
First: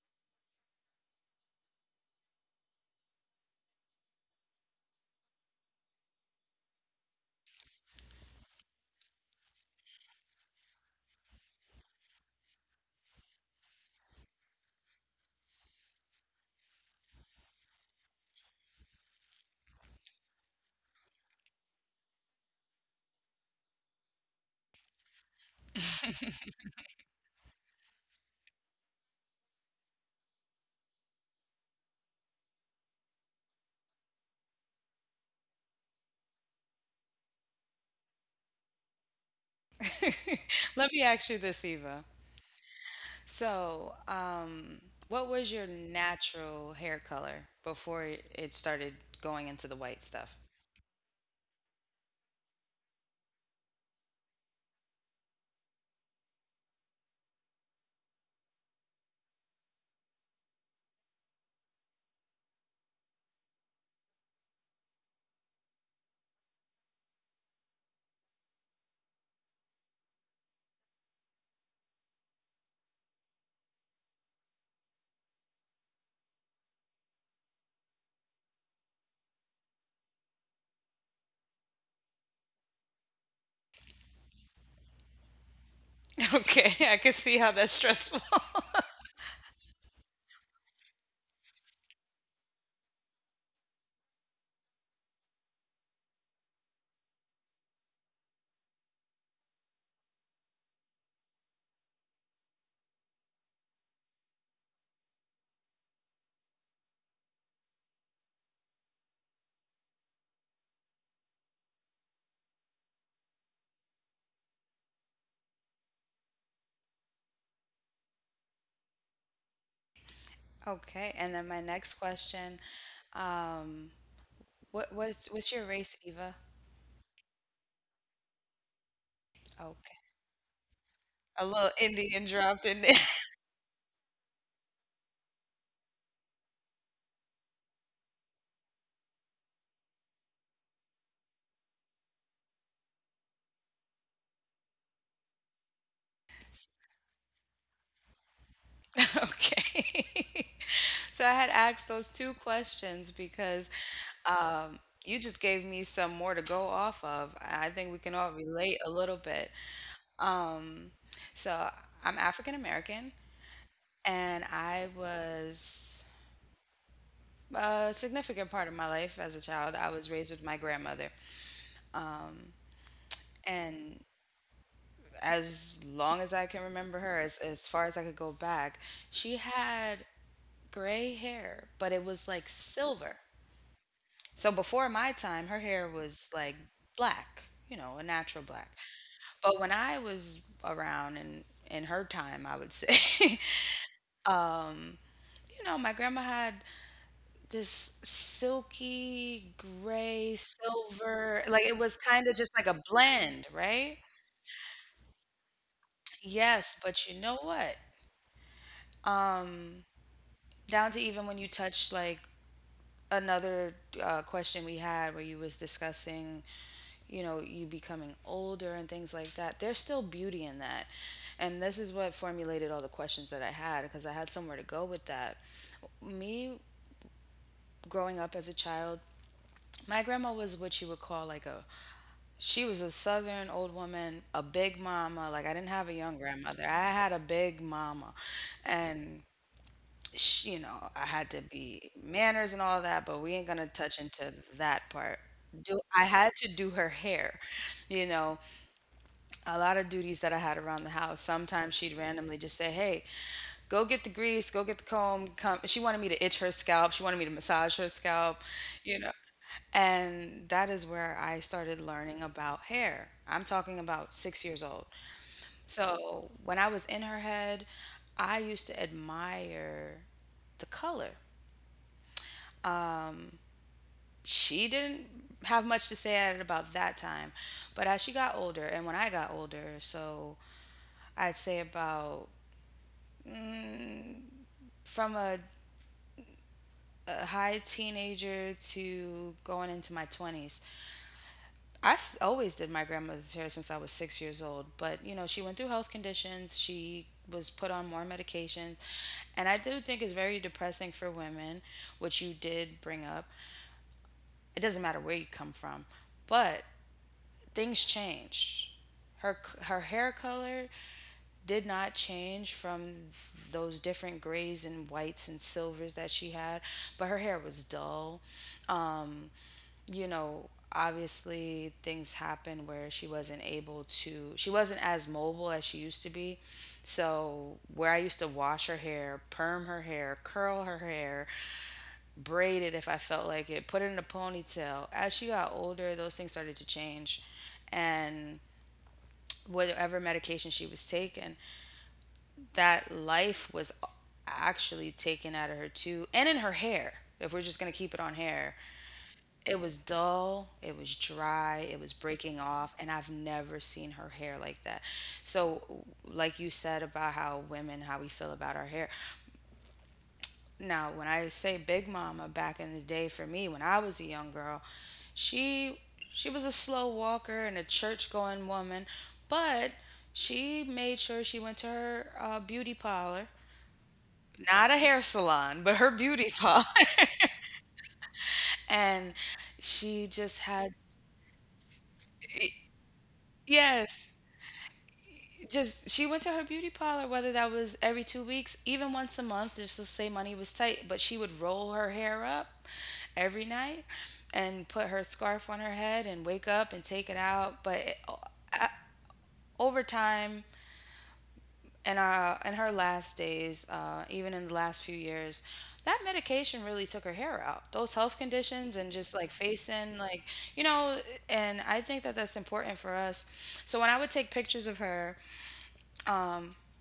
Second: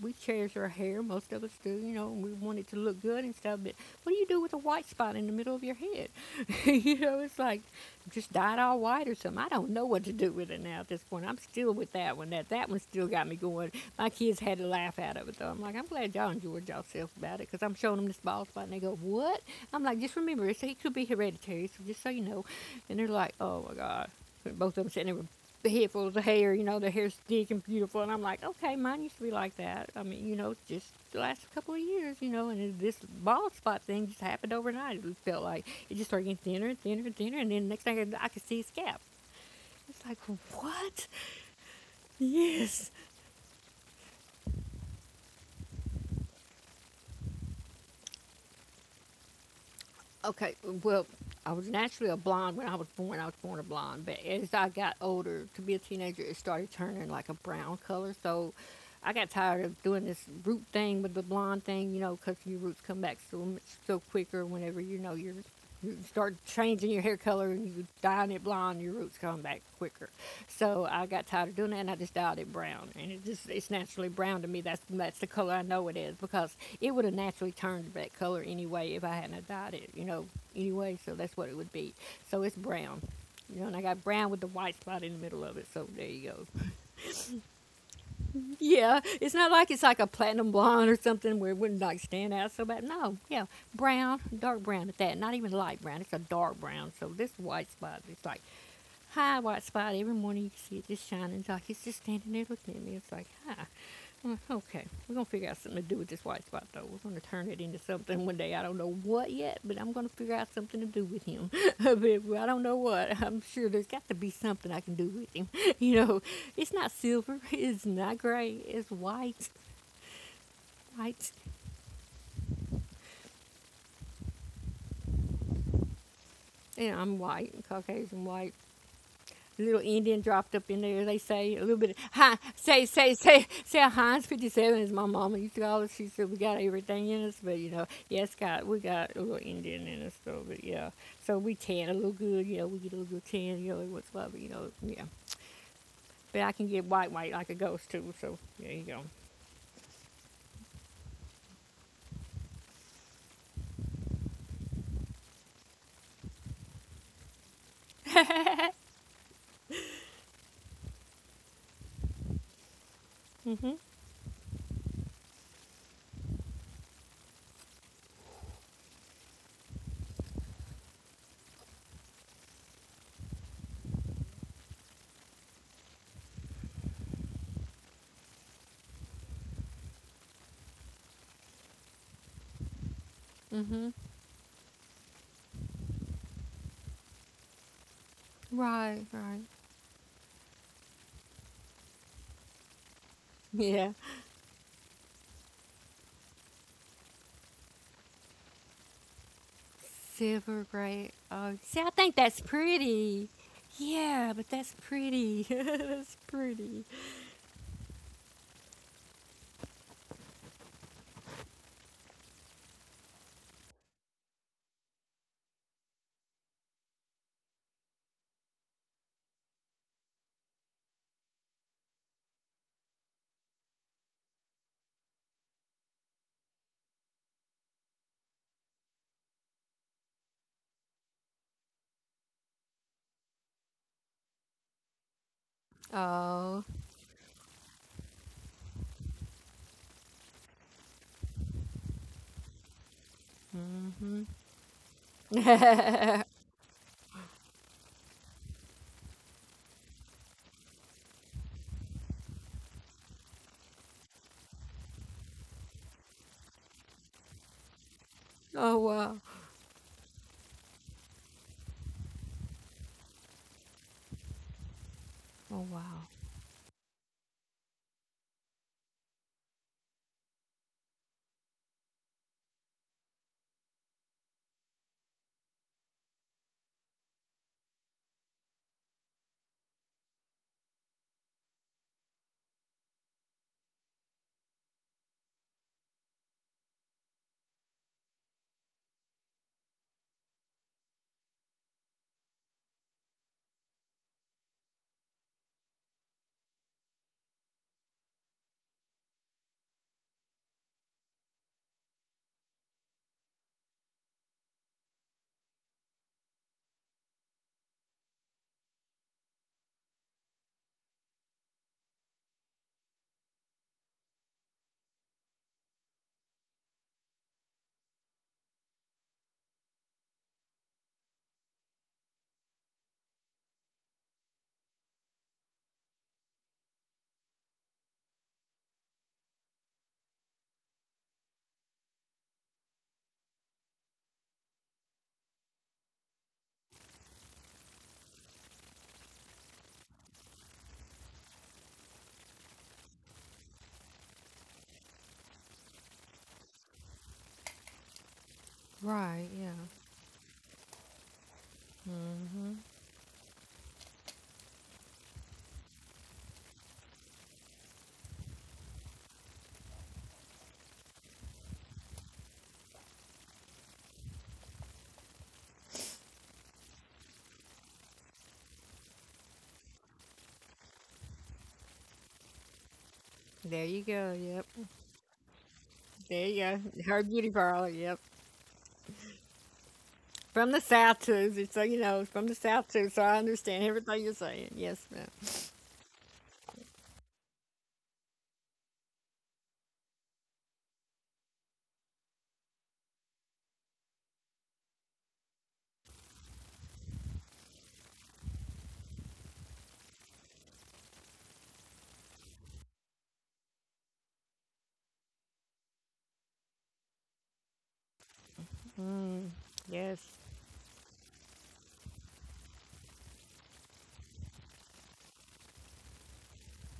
Speaker 2: we cherish our hair. Most of us do, you know, and we want it to look good and stuff. But what do you do with a white spot in the middle of your head? You know, it's like just dye it all white or something. I don't know what to do with it now at this point. I'm still with that one. That one still got me going. My kids had to laugh out of it though. I'm like, I'm glad y'all enjoyed yourself about it because I'm showing them this bald spot and they go, what? I'm like, just remember, it could be hereditary. So just so you know, and they're like, oh my god. Both of them sitting there with the head full of hair, you know, the hair's thick and beautiful. And I'm like, okay, mine used to be like that. I mean, you know, just the last couple of years, you know, and this bald spot thing just happened overnight. It felt like it just started getting thinner and thinner. And then the next thing I, could see a scalp. It's like,
Speaker 1: Let me
Speaker 2: what?
Speaker 1: ask you this, Eva.
Speaker 2: Yes.
Speaker 1: So, what was your natural hair color before it started going into the white stuff?
Speaker 2: Okay, well, I was naturally a blonde when I was born. I was born a blonde, but as I got older, to be a teenager, it started turning like a brown color. So I got tired of doing this root thing with the blonde thing, you know, because your roots come back so much so quicker whenever you know you start changing your hair color and you dyeing it blonde, your roots come back quicker. So I got tired of doing it, and I just dyed it brown, and it's naturally brown to me. That's the color I know it is because it would have naturally turned that color anyway if I hadn't have dyed it, you know. Anyway, so that's what it would be. So it's brown. You know, and I got brown with the white spot in the middle of it, so there you go.
Speaker 1: Okay, I can see how that's stressful.
Speaker 2: Yeah, it's not like it's like a platinum blonde or something where it wouldn't like stand out so bad. No, yeah, brown, dark brown at that. Not even light brown. It's a dark brown. So this white spot, it's like high white spot every morning. You can see it just shining. It's like it's just standing there looking at me. It's like, hi. I'm like, okay, we're gonna figure out something to do with this white spot though. We're gonna turn it into something one day. I don't know what yet, but I'm gonna figure out something to do with him. But I don't know what. I'm sure there's got to be something I can do with him. You know, it's not silver. It's not gray. It's white.
Speaker 1: Okay,
Speaker 2: White.
Speaker 1: and then my next question, um, what's your race, Eva?
Speaker 2: And I'm white, Caucasian white. Little
Speaker 1: Okay,
Speaker 2: Indian dropped up in there. They
Speaker 1: a
Speaker 2: say a
Speaker 1: little
Speaker 2: little bit. Of,
Speaker 1: Indian
Speaker 2: hi,
Speaker 1: dropped in
Speaker 2: say
Speaker 1: there.
Speaker 2: say say say a Heinz 57 is my mama used to call us. She said we got everything in us, but you know, yes, God, we got a little Indian in us though. But yeah, so we tan a little good. You know, we get a little tan. You know, what's love. You know, yeah. But I can get white white like a ghost too. So there you go.
Speaker 1: Okay. So I had asked those two questions because um, you just gave me some more to go off of. I think we can all relate a little bit. So I'm African American,
Speaker 2: Mhm.
Speaker 1: and I was a significant part of my life as a child, I was raised with my grandmother, and as long as I can remember her, as far as I could go back, she had gray hair, but it was like silver.
Speaker 2: Mhm.
Speaker 1: So before my time, her hair was like black, you know, a natural black.
Speaker 2: Right.
Speaker 1: But when I was around and in her time, I would say,
Speaker 2: Yeah.
Speaker 1: you know, my grandma had this silky gray
Speaker 2: Silver gray.
Speaker 1: silver,
Speaker 2: Oh,
Speaker 1: like it
Speaker 2: see, I
Speaker 1: was
Speaker 2: think
Speaker 1: kind of
Speaker 2: that's
Speaker 1: just like a
Speaker 2: pretty.
Speaker 1: blend, right?
Speaker 2: Yeah, but that's pretty. That's
Speaker 1: Yes,
Speaker 2: pretty.
Speaker 1: but you know what? Down to even when you touch, like, another question we had where you was discussing, you know, you becoming older and things like that, there's still beauty in that. And this is what formulated all the questions that I had, because I had somewhere to go with that. Me growing up as a child, my grandma was what you would call like a, she was a southern old woman, a big mama. Like, I didn't have a young grandmother,
Speaker 2: Oh.
Speaker 1: I had a big mama. And sh you know, I had to be manners and all that, but we ain't gonna touch into that part. Do I
Speaker 2: Oh
Speaker 1: had to do her hair, you know, a lot of duties that I had around the house. Sometimes she'd randomly just say, "Hey, go get the grease, go get the comb." Come. She wanted me to itch her scalp. She wanted me to massage her scalp, you know.
Speaker 2: wow.
Speaker 1: And that is where I started learning about hair. I'm talking about 6 years old.
Speaker 2: Oh wow.
Speaker 1: So when I was in her head, I used to admire the color. She didn't have much to say at it about that time. But as she got older, and when I got older, so I'd say about from a high teenager to going into my 20s, always did my grandmother's hair since I was 6 years old. But, you know, she went through health conditions. She was put on more medications. And I do think it's very depressing for women, which you did bring up. It doesn't matter where you come from. But things changed. Her hair color did not change from those different grays and whites and silvers that she had, but her hair was dull. Um, you know, obviously things happened where she wasn't able to, she wasn't as mobile as she used to be. So, where I used to wash her hair, perm her hair, curl her hair, braid it if I felt like it, put it in a ponytail, as she got older, those things started to change. And whatever medication she was taking, that life was actually taken out of her too, and in her hair, if we're just going to keep it on hair.
Speaker 2: Right, yeah.
Speaker 1: It was dull, it was dry, it was breaking off, and I've never seen her hair like that. So, like you said about how women, how we feel about our hair. Now, when I say Big Mama back in the day for me, when I was a young girl, she she was a slow walker and a church going woman, but she made sure she went to her beauty parlor,
Speaker 2: There you go, yep.
Speaker 1: not a hair salon, but her
Speaker 2: There
Speaker 1: beauty
Speaker 2: you
Speaker 1: parlor.
Speaker 2: go. Her beauty parlor, yep.
Speaker 1: and she just
Speaker 2: From the
Speaker 1: had,
Speaker 2: South too, just so you know, from the South too, so I understand everything you're
Speaker 1: yes,
Speaker 2: saying. Yes, ma'am.
Speaker 1: just she went to her beauty parlor, whether that was every 2 weeks, even once a month, just to say money was tight. But she would roll her hair up every night and put her scarf on her head and wake up and take it out. But it, over time, and in her last days, even in the last few years, that medication really took her hair out, those health conditions, and just
Speaker 2: Mm,
Speaker 1: like facing,
Speaker 2: yes.
Speaker 1: like, you know. And I think that that's important for us. So when I would take pictures of her,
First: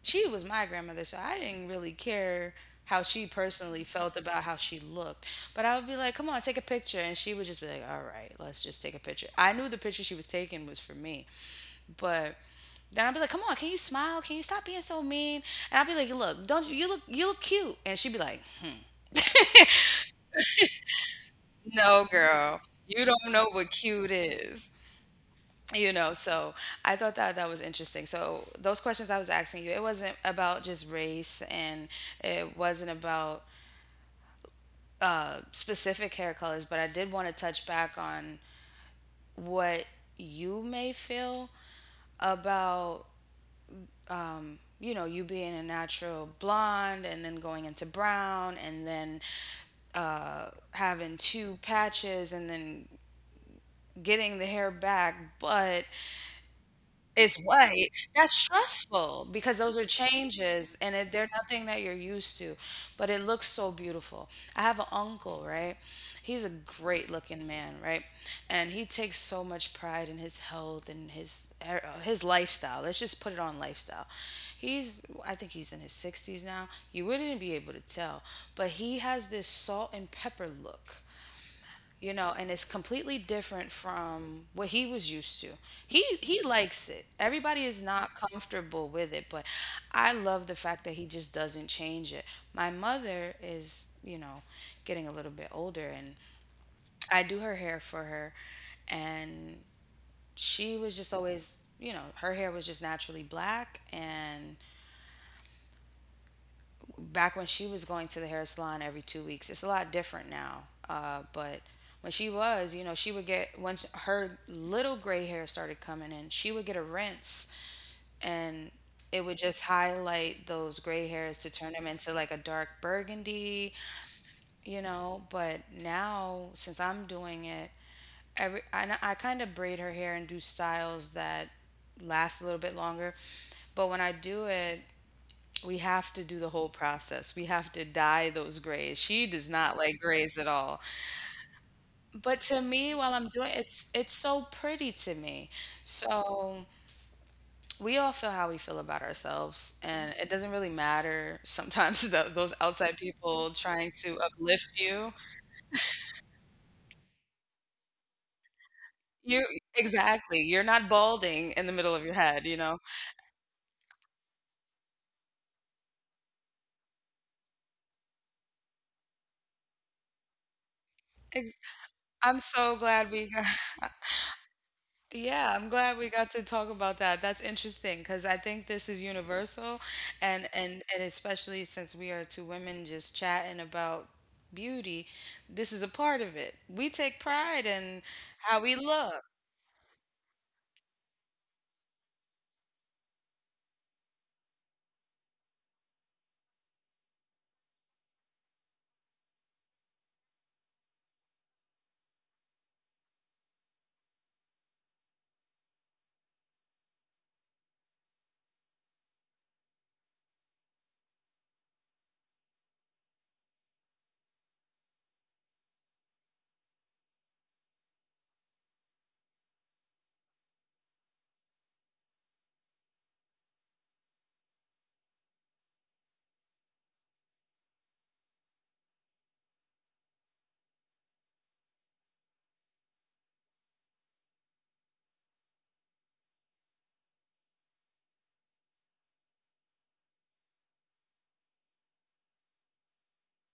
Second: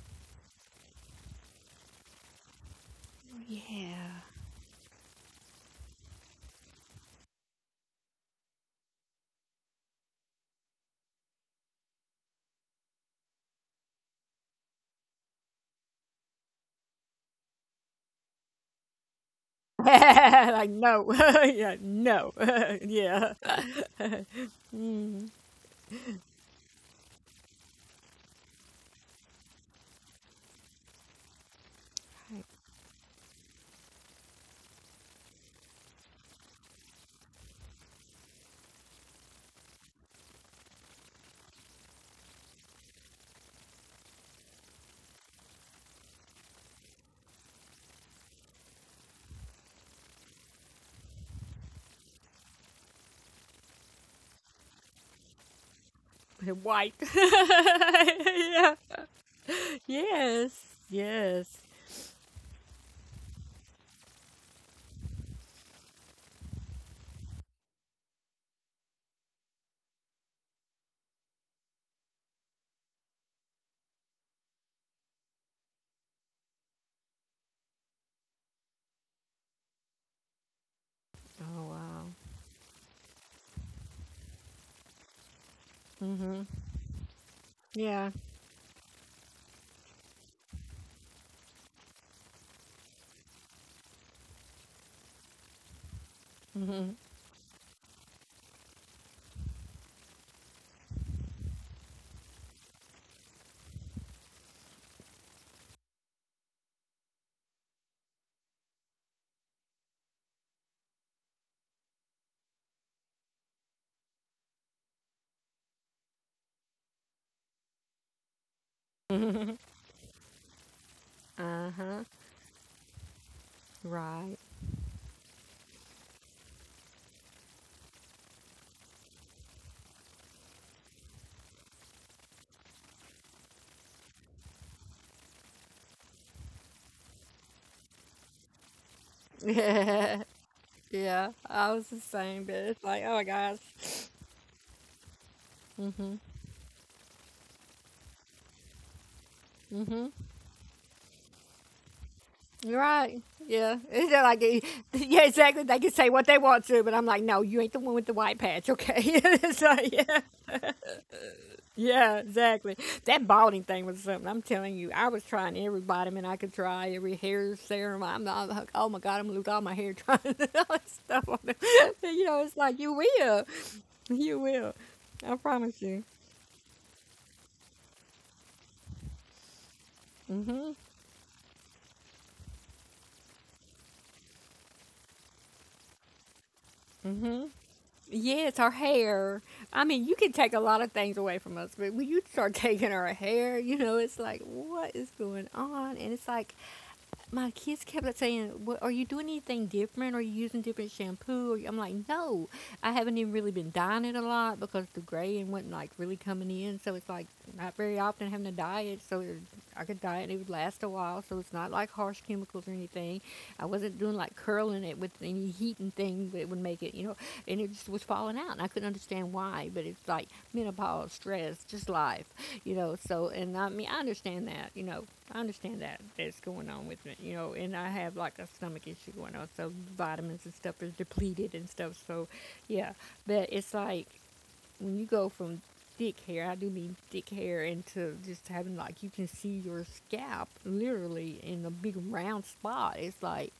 Speaker 1: she was my grandmother, so I didn't really care how she personally felt
Speaker 2: Yeah.
Speaker 1: about how she looked. But I would be like, come on, take a picture. And she would just be like, all right, let's just take a picture. I knew the picture she was taking was for me. But then I'd be like, come on, can you smile? Can you stop being so mean? And I'd be like, look, don't you, you look cute. And she'd be like,
Speaker 2: Like no. Yeah,
Speaker 1: no,
Speaker 2: no.
Speaker 1: girl, you don't
Speaker 2: Yeah.
Speaker 1: know what cute is,
Speaker 2: Mm,
Speaker 1: you know. So I thought that that was interesting. So those questions I was asking you, it wasn't about just race, and it wasn't about specific hair colors, but I did want to touch back on what you may feel about, you know, you being a natural blonde and then going into brown and then having two patches and then getting the hair back. But
Speaker 2: right. White.
Speaker 1: is white. That's
Speaker 2: Yeah.
Speaker 1: stressful, because those are
Speaker 2: Yes.
Speaker 1: changes and it, they're
Speaker 2: Yes.
Speaker 1: nothing that you're used to, but it looks so beautiful. I have an uncle, right? He's a great looking man, right? And he takes so much pride in his health and his lifestyle. Let's just put it on lifestyle. He's, I think he's in his 60s now. You wouldn't be able to tell, but he has this salt and pepper look,
Speaker 2: Oh
Speaker 1: you
Speaker 2: wow.
Speaker 1: know. And it's completely different from what he was used to. He
Speaker 2: Mhm.
Speaker 1: likes it. Everybody is
Speaker 2: Yeah.
Speaker 1: not comfortable with it, but I love the fact that he just doesn't change it. My mother is, you know, getting a little bit older, and
Speaker 2: Mhm.
Speaker 1: I do her hair for her. And she was just always, you know, her hair was just naturally black. And back when she was going to the hair salon every 2 weeks. It's a lot different now. But when she was, you know, she would get, once her little gray hair started coming in, she would get a rinse, and it would
Speaker 2: Mhm.
Speaker 1: just highlight those gray hairs to turn
Speaker 2: Uh
Speaker 1: them
Speaker 2: huh.
Speaker 1: into like a dark burgundy,
Speaker 2: Right.
Speaker 1: you know. But now, since I'm doing it, every I kind of braid her hair and do styles that last a little bit longer. But when I do it, we have to do the whole process. We have to dye those grays. She does not like grays at all.
Speaker 2: Yeah. I was the
Speaker 1: But
Speaker 2: same
Speaker 1: to
Speaker 2: bitch.
Speaker 1: me,
Speaker 2: Like,
Speaker 1: while
Speaker 2: oh my
Speaker 1: I'm doing
Speaker 2: gosh.
Speaker 1: it's so pretty to me. So we all feel how we feel about ourselves,
Speaker 2: Mm-hmm.
Speaker 1: and it doesn't really matter sometimes the, those
Speaker 2: You're
Speaker 1: outside
Speaker 2: right.
Speaker 1: people
Speaker 2: Yeah.
Speaker 1: trying
Speaker 2: It's
Speaker 1: to
Speaker 2: not like, it-
Speaker 1: uplift you.
Speaker 2: yeah, exactly. They can say what they want to, but I'm like, no, you ain't the one with the white patch, okay?
Speaker 1: You
Speaker 2: It's like, yeah.
Speaker 1: exactly. You're not balding in the middle of your
Speaker 2: Yeah,
Speaker 1: head. You
Speaker 2: exactly.
Speaker 1: know.
Speaker 2: That balding thing was something. I'm telling you, I was trying every vitamin I could try, every hair serum. I'm not, oh my God, I'm gonna lose all my hair trying all that stuff on it.
Speaker 1: Ex-
Speaker 2: You know,
Speaker 1: I'm
Speaker 2: it's like,
Speaker 1: so
Speaker 2: you
Speaker 1: glad we
Speaker 2: will.
Speaker 1: got.
Speaker 2: You will. I
Speaker 1: Yeah,
Speaker 2: promise
Speaker 1: I'm
Speaker 2: you.
Speaker 1: glad we got to talk about that. That's interesting because I think this is universal, and especially since we are two women just chatting about beauty, this is a part of it. We take pride in
Speaker 2: Yes, our
Speaker 1: how we look.
Speaker 2: hair. I mean, you can take a lot of things away from us, but when you start taking our hair, you know, it's like, what is going on? And it's like, my kids kept like, saying, "What are you doing anything different? Are you using different shampoo?" Or, I'm like, "No, I haven't even really been dyeing it a lot because the gray and wasn't like really coming in. So it's like not very often having to dye it. So it, I could dye it; and it would last a while. So it's not like harsh chemicals or anything. I wasn't doing like curling it with any heat and thing that would make it, you know. And it just was falling out, and I couldn't understand why. But it's like menopause, stress, just life, you know. So and I mean, I understand that, you know. I understand that that's going on with me, you know, and I have like a stomach issue going on, so vitamins and stuff is depleted and stuff. So, yeah, but it's like when you go from thick hair, I do mean thick hair, into just having like you can see your scalp literally in a big round spot. It's like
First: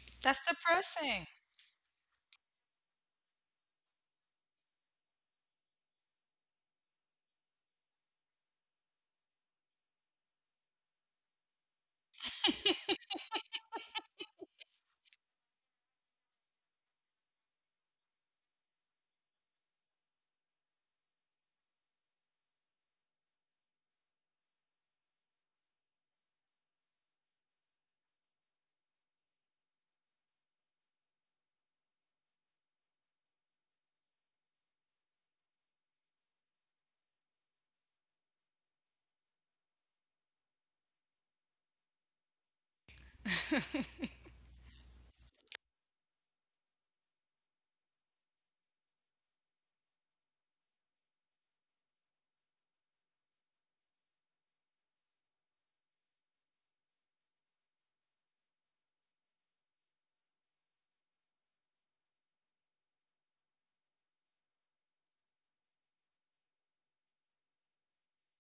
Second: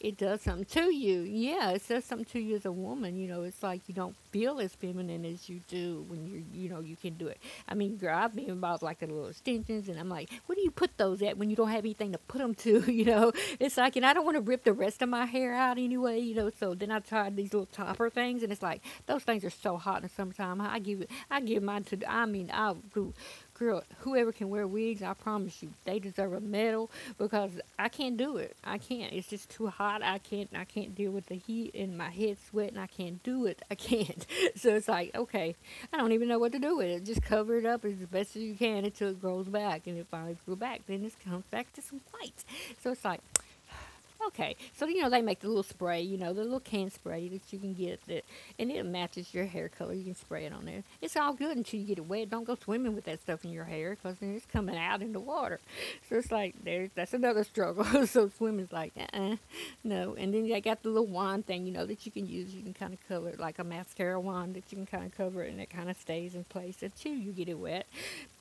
Speaker 2: it does
Speaker 1: That's
Speaker 2: something to you.
Speaker 1: depressing.
Speaker 2: Yeah, it says something to you as a woman. You know, it's like you don't feel as feminine as you do when you know you can do it. I mean, girl, I've been involved like the little extensions, and I'm like, where do you put those at when you don't have anything to put them to? You know, it's like, and I don't want to rip the rest of my hair out anyway. You know, so then I tried these little topper things, and it's like those things are so hot in the summertime. I give mine to. I mean, I'll do girl, whoever can wear wigs, I promise you, they deserve a medal because I can't do it. I can't. It's just too hot. I can't. I can't deal with the heat and my head sweating. I can't do it. I can't. So it's like, okay, I don't even know what to do with it. Just cover it up as best as you can until it grows back, and it finally grew back. Then it comes back to some white. So it's like, okay, so you know they make the little spray, you know the little can spray that you can get that, and it matches your hair color. You can spray it on there. It's all good until you get it wet. Don't go swimming with that stuff in your hair because then it's coming out in the water. So it's like there's that's another struggle. So swimming's like uh-uh, no. And then they got the little wand thing, you know that you can use. You can kind of cover it like a mascara wand that you can kind of cover it and it kind of stays in place until you get it wet.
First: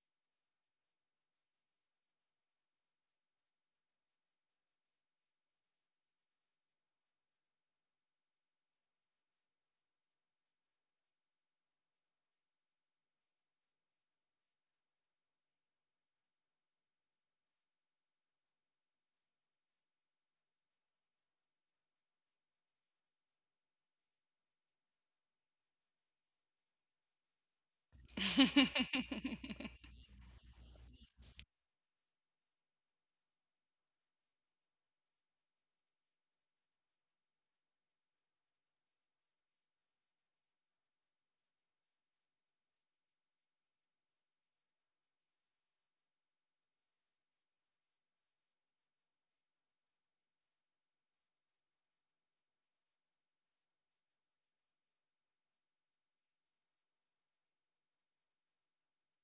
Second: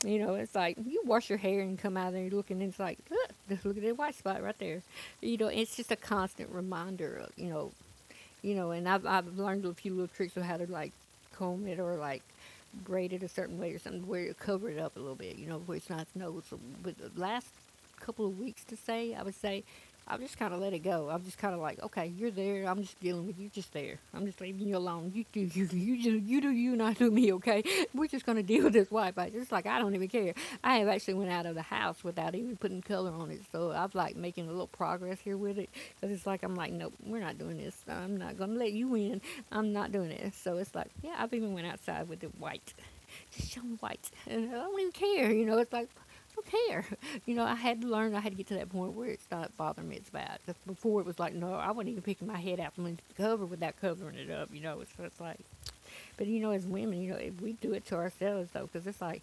Speaker 2: You know, it's like you wash your hair and come out of there and you're looking and it's like look, just look at that white spot right there, you know, it's just a constant reminder of, you know, and I've learned a few little tricks of how to like comb it or like braid it a certain way or something where you cover it up a little bit, you know, where it's not noticeable. But the last couple of weeks to say, I would say, I've just kind of let it go. I'm just kind of like, okay, you're there. I'm just dealing with you. Just there. I'm just leaving you alone. You do you. You do you. Not do me. Okay. We're just gonna deal with this Wi-Fi. Just like I don't even care. I have actually went out of the house without even putting color on it. So I've like making a little progress here with it because it's like I'm like, nope, we're not doing this. I'm not gonna let you in. I'm not doing it. So it's like, yeah, I've even went outside with the white, just showing white, and I don't even care. You know, it's like, I don't care. You know, I had to learn. I had to get to that point where it stopped bothering me. It's bad. 'Cause before it was like, no, I wasn't even picking my head out from under the cover without covering it up. You know, so it's like, but you know, as women, you know, if we do it to ourselves though, because it's like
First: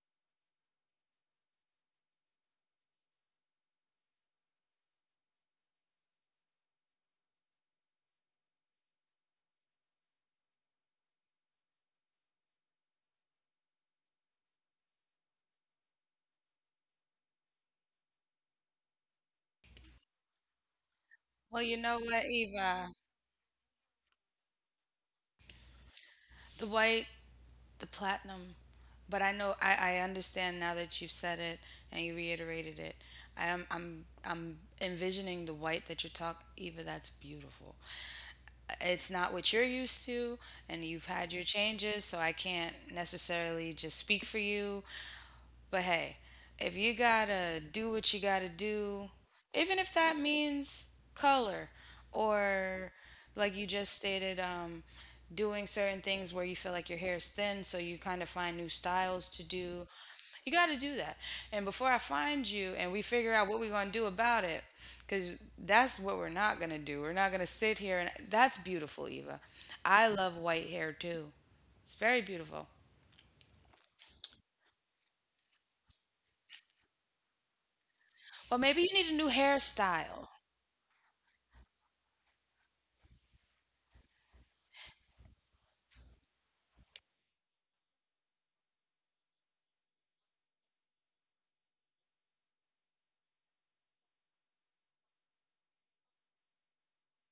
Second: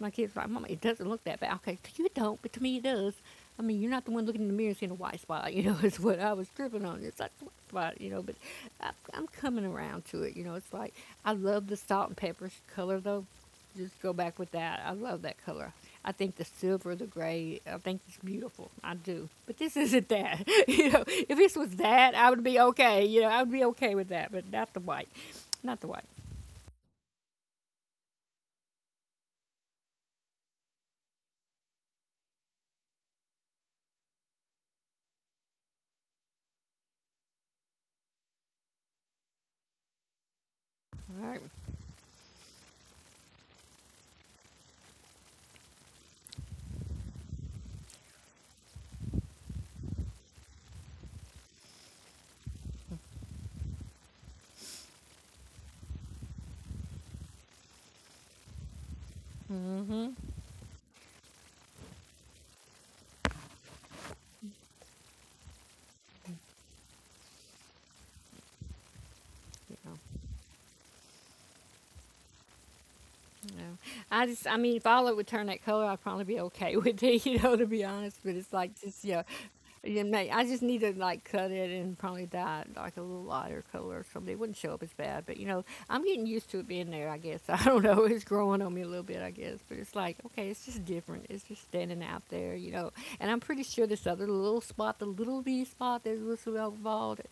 Speaker 2: my kids like, Mama, it doesn't look that bad. Okay, you don't, but to me it does. I mean, you're not the one looking in the mirror and seeing a white spot. You know, it's what I was tripping on. It's like a white spot. You know, but I'm coming around to it. You know, it's like I love the salt and pepper color though. Just go back with that. I love that color. I think the silver, the gray, I think it's beautiful. I do. But this isn't that. You know, if this
Speaker 1: Well, you
Speaker 2: was
Speaker 1: know
Speaker 2: that,
Speaker 1: what,
Speaker 2: I would be
Speaker 1: Eva?
Speaker 2: okay. You know, I would be okay with that, but not the white. Not the white.
Speaker 1: The white, the platinum. But I know I understand now that you've said it and you reiterated it. I am, I'm envisioning the white that you're talking, Eva, that's beautiful. It's not what you're used to, and you've had
Speaker 2: Right.
Speaker 1: your changes, so I can't necessarily just speak for you. But hey, if you gotta do what you gotta do, even if that means color, or like you just stated, doing certain things where you feel like your hair is thin, so you kind of find new styles to do,
Speaker 2: Mm-hmm.
Speaker 1: you gotta do that. And before I find you and we figure out what we're gonna do about it, because that's what we're not gonna do. We're not gonna sit here and that's beautiful, Eva.
Speaker 2: Yeah.
Speaker 1: I love white hair too. It's very beautiful.
Speaker 2: Yeah. I just, I mean, if all it would turn that color, I'd probably be okay with it, you know, to be honest. But it's
Speaker 1: Well, maybe
Speaker 2: like
Speaker 1: you
Speaker 2: just,
Speaker 1: need a
Speaker 2: yeah,
Speaker 1: new
Speaker 2: you know,
Speaker 1: hairstyle.
Speaker 2: I just need to like cut it and probably dye it like a little lighter color or something. It wouldn't show up as bad, but you know, I'm getting used to it being there. I guess I don't know. It's growing on me a little bit, I guess. But it's like, okay, it's just different. It's just standing out there, you know. And I'm pretty sure this other little spot, the little V spot, that was little bald,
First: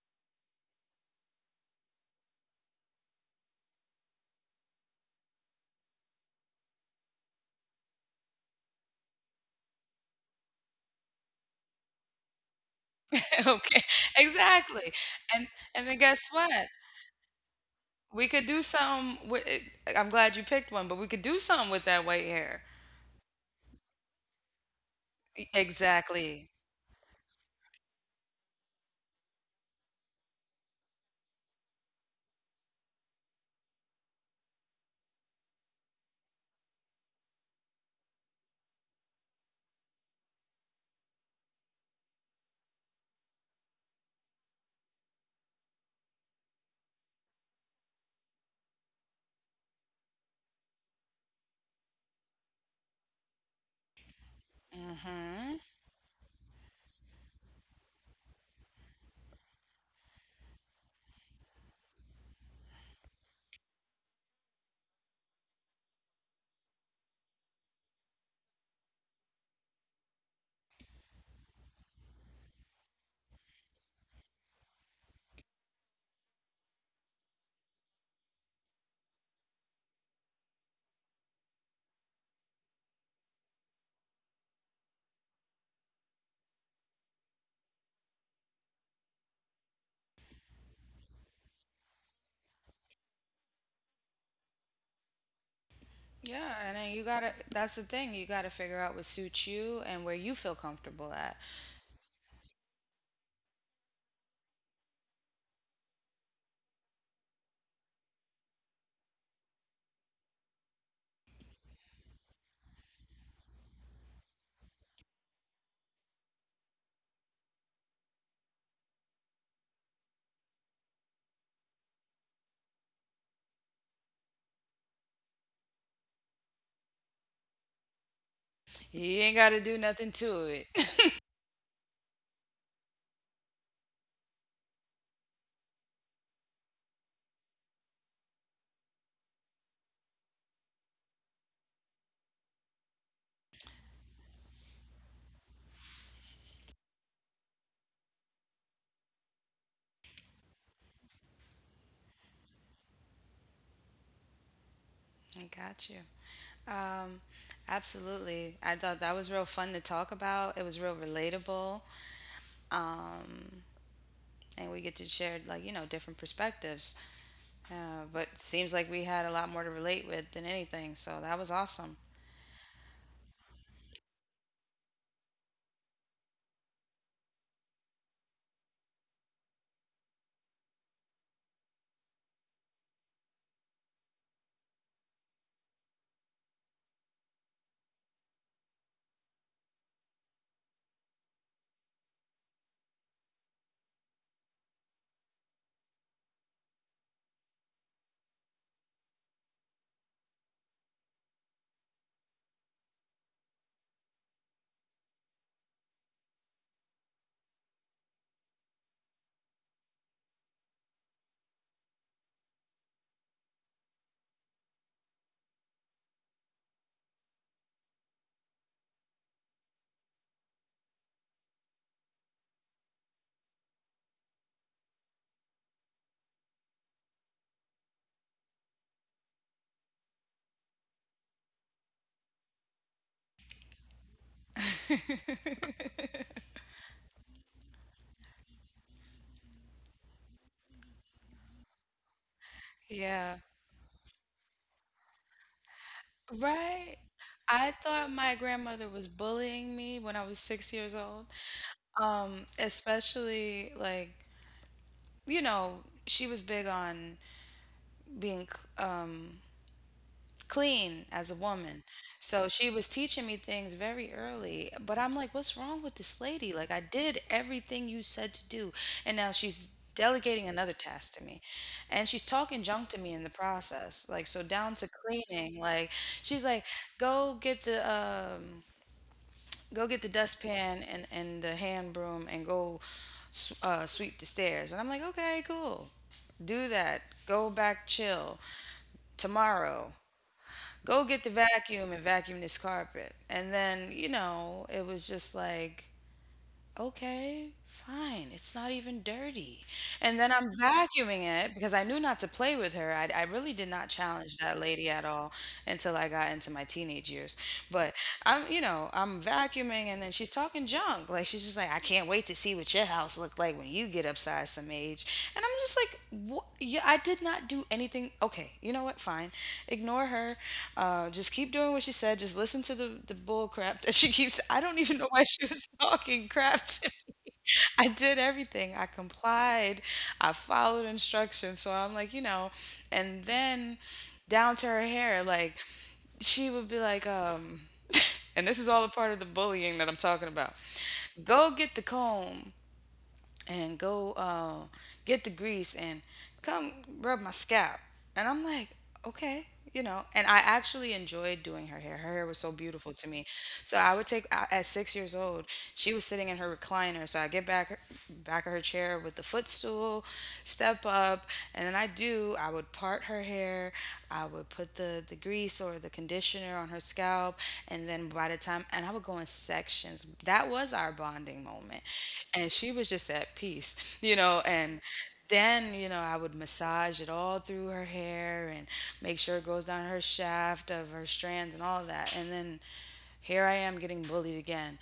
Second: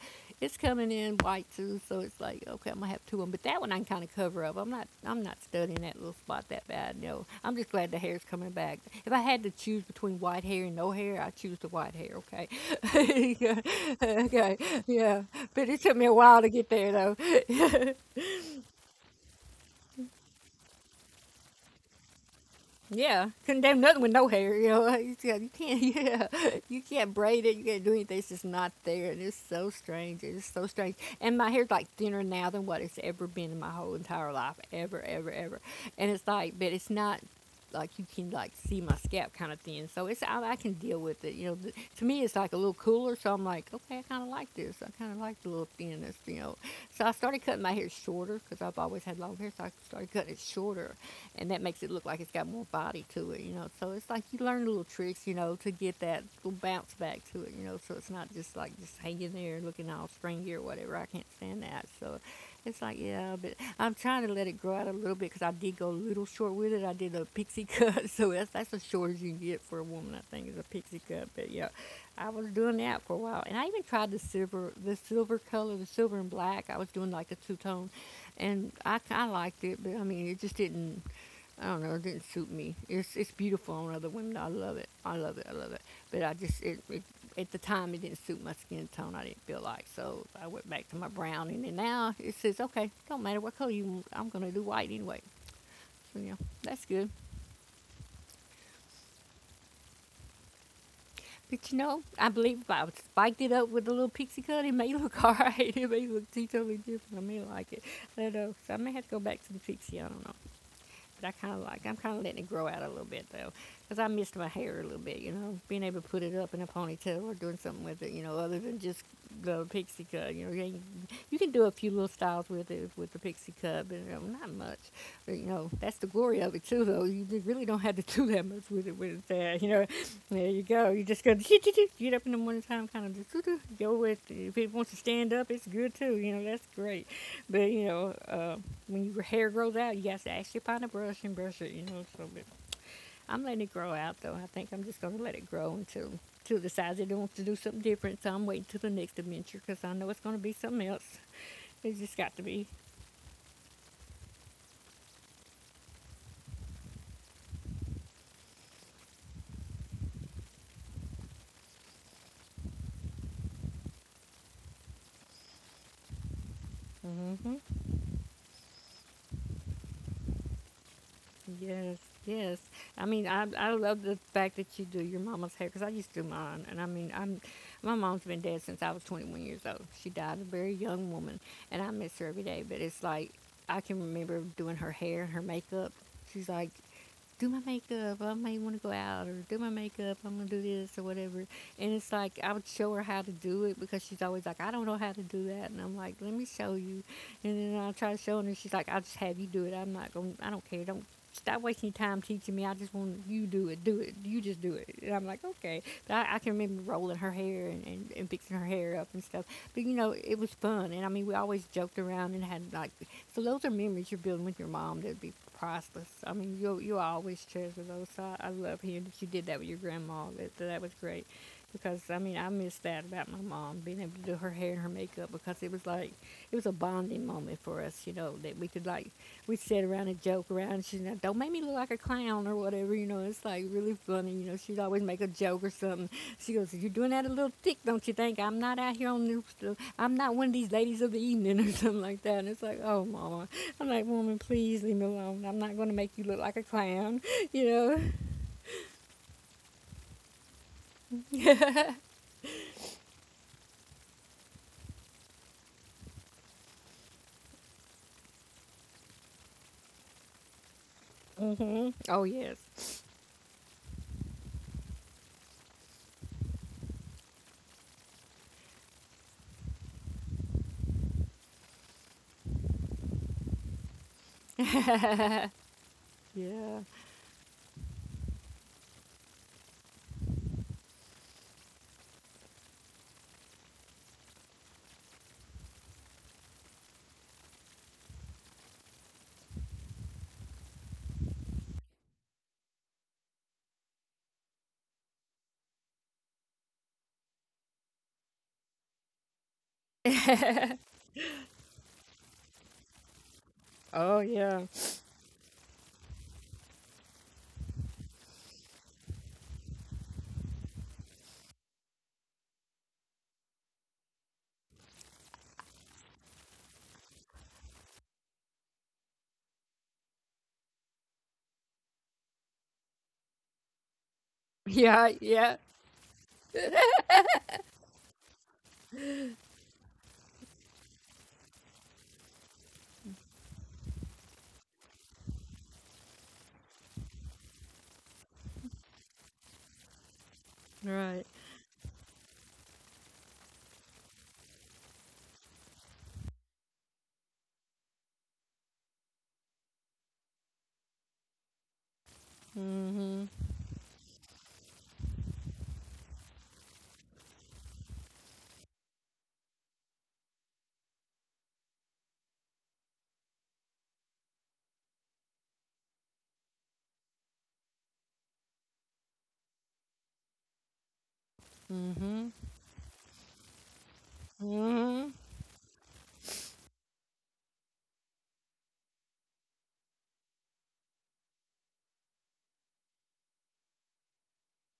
Speaker 2: it's coming in white too, so it's like okay, I'm gonna have two of them. But that one I can kind of cover up. I'm not studying that little spot that bad. No, I'm just glad the hair's coming back. If I had to choose between white hair and no hair, I choose the white hair. Okay, yeah.
Speaker 1: Okay,
Speaker 2: Okay,
Speaker 1: exactly.
Speaker 2: yeah.
Speaker 1: And
Speaker 2: But it took
Speaker 1: then
Speaker 2: me a
Speaker 1: guess
Speaker 2: while to
Speaker 1: what?
Speaker 2: get there though.
Speaker 1: We could do some with it. I'm glad you picked one, but we could do something with that white hair.
Speaker 2: Yeah, couldn't do nothing with no hair. You know, you can't. Yeah,
Speaker 1: Exactly.
Speaker 2: you can't braid it. You can't do anything. It's just not there, and it's so strange. It's so strange. And my hair's like thinner now than what it's ever been in my whole entire life, ever, ever, ever. And it's like, but it's not like you can like see my scalp kind of thin. So it's I can deal with it. You know, to me it's like a little cooler. So I'm like, okay, I kind of like this. I kind of like the little thinness. You know, so I started cutting my hair shorter because I've always had long hair. So I started cutting it shorter, and that makes it look like it's got more body to it, you know. So it's like you learn little tricks, you
Speaker 1: Mm-hmm.
Speaker 2: know, to get that little bounce back to it, you know. So it's not just like just hanging there and looking all stringy or whatever. I can't stand that. So it's like yeah, but I'm trying to let it grow out a little bit because I did go a little short with it. I did a pixie cut, so that's as short as you can get for a woman. I think is a pixie cut, but yeah, I was doing that for a while, and I even tried the silver color, the silver and black. I was doing like a two tone, and I kind of liked it, but I mean, it just didn't, I don't know. It didn't suit me. It's beautiful on other women. I love it. I love it. I love it. But I just it at the time it didn't suit my skin tone. I didn't feel like so. I went back to my brown, and then now it says okay. Don't matter what color you want, I'm gonna do white anyway. So yeah,
Speaker 1: Yeah, and
Speaker 2: that's
Speaker 1: then you
Speaker 2: good.
Speaker 1: gotta, that's the thing, you gotta figure out what suits you and where you feel comfortable at.
Speaker 2: But you know, I believe if I spiked it up with a little pixie cut, it may look alright. It may look totally different. I may like it. I don't know. So I may have to go back to the pixie. I don't know. But I kind of like, I'm kind of letting it grow out a little bit though, because I missed my hair a little bit, you know, being able to put it up in a ponytail or doing something with it, you know, other than just the pixie cut. You know, you, you can do a few little styles with it with the pixie cut, but you know, not much. But, you know, that's the glory of it too, though. You really don't have to do that much with it
Speaker 1: You
Speaker 2: when it's
Speaker 1: ain't
Speaker 2: there.
Speaker 1: gotta
Speaker 2: You
Speaker 1: do
Speaker 2: know,
Speaker 1: nothing to
Speaker 2: there you
Speaker 1: it.
Speaker 2: go. You just go get up in the morning time, kind of just go with it. If it wants to stand up, it's good too. You know, that's great. But you know, when your hair grows out, you have to actually find a brush and brush it, you know. So, but I'm letting it grow out, though. I think I'm just gonna let it grow until till decides it wants to do something different. So I'm waiting till the next adventure because I know it's gonna be something else. It's just got to be.
Speaker 1: I got you. Um, absolutely. I thought that was real fun to talk about. It was real relatable. Um, and we get to share, like, you know, different perspectives.
Speaker 2: Mm hmm
Speaker 1: But seems like we had a lot more to relate with than anything, so that was awesome.
Speaker 2: Yes, yes. I mean, I love the fact that you do your mama's hair because I used to do mine, and I mean, I'm my mom's been dead since I was 21 years old. She died a very young woman, and I miss her every day. But it's like I can remember doing her hair and her makeup. She's like, do my makeup. I may want to go out or do my makeup. I'm going to do this or whatever. And it's like, I would show her how to do it because she's always like, I don't know how to do that. And I'm like, let me show you. And then I try to show her and she's like, I'll just have you do it. I'm not going, to I don't care. Don't stop wasting your time teaching me. I just want you do it. Do it. You just do it. And I'm like, okay. But I can remember rolling her hair and fixing her hair up and stuff. But you know, it was fun. And I mean, we always joked around and had like so those are memories you're building with your mom that'd be priceless. I mean, you'll always treasure those. So I love hearing that you did that with your grandma. That was great, because I mean I miss that about my mom being able to do her hair and her makeup because it was like it was a bonding moment for us. You know that we could like we'd sit around and joke around. And she's like, "Don't make me look like a clown or whatever." You know, it's like really funny. You know, she'd always make a joke or something. She goes, "You're doing that a little thick, don't you think? I'm not out here on this, I'm not one of these ladies of the evening or something like that." And it's like, "Oh,
Speaker 1: yeah,
Speaker 2: mama." I'm like, "Woman, please leave me alone. I'm not going to make you look like a
Speaker 1: right.
Speaker 2: clown, you
Speaker 1: I
Speaker 2: know?"
Speaker 1: thought my grandmother was bullying me when I was 6 years old. Especially like, you know, she was big on being clean as a woman.
Speaker 2: Mm-hmm. Oh,
Speaker 1: So she was
Speaker 2: yes.
Speaker 1: teaching me things very early, but I'm like, what's wrong with this lady? Like, I did everything you said to do, and now she's delegating another task to me. And she's talking junk to me in the process. Like, so down to cleaning, like, she's like,
Speaker 2: Yeah.
Speaker 1: go get the, um, go get the dustpan and the hand broom and go sweep the stairs. And I'm like, okay, cool. Do that. Go back, chill. Tomorrow, go get the vacuum and vacuum this carpet. And then, you know, it was just like, okay, fine. It's not even dirty. And then I'm vacuuming it because I knew not to play with her. I really did not
Speaker 2: Oh,
Speaker 1: challenge that
Speaker 2: yeah.
Speaker 1: lady at all until I got into my teenage years. But I'm, you know, I'm vacuuming and then she's talking junk. Like, she's just like, I can't wait to see what your house looked like when you get upside some age. And I'm just like, what? Yeah, I did not do anything. Okay, you know what? Fine. Ignore her. Just keep doing what she said. Just listen to the bull crap that she keeps. I don't even
Speaker 2: Yeah,
Speaker 1: know why she
Speaker 2: yeah.
Speaker 1: was talking crap to me. I did everything. I complied. I followed instructions. So I'm like, and then down to her hair, like she would be like, and this is all a part of the bullying that I'm talking about.
Speaker 2: Right.
Speaker 1: Go get the comb and go get the grease and come rub my scalp. And I'm like, okay. And I actually enjoyed doing her hair. Her hair was so beautiful
Speaker 2: Mm
Speaker 1: to me.
Speaker 2: hmm.
Speaker 1: So I would take at 6 years old. She was sitting in her recliner, so I get back of her chair with the footstool, step up, and then I do. I would part her hair. I would put the grease or the conditioner on her scalp, and then by the time and I would go in sections. That was our bonding moment.
Speaker 2: Mm hmm.
Speaker 1: And she was just at peace,
Speaker 2: Mm
Speaker 1: and
Speaker 2: hmm.
Speaker 1: then, I would massage it all through her hair and make sure it goes down her shaft of her strands and all of that. And then here I am getting bullied again.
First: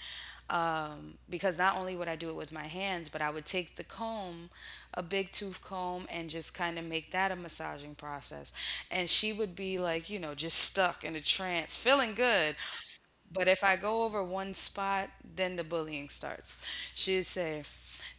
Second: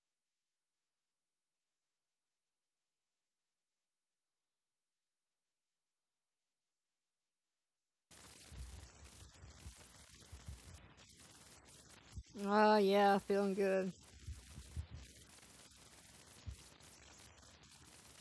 Speaker 1: Because not only would I do it with my hands, but I would take the comb, a big tooth comb, and just kind of make that a massaging process. And she would be like, just stuck in a trance, feeling good,
Speaker 2: Oh, yeah.
Speaker 1: but
Speaker 2: Feeling
Speaker 1: if I
Speaker 2: good.
Speaker 1: go over one spot, then the bullying starts. She'd say,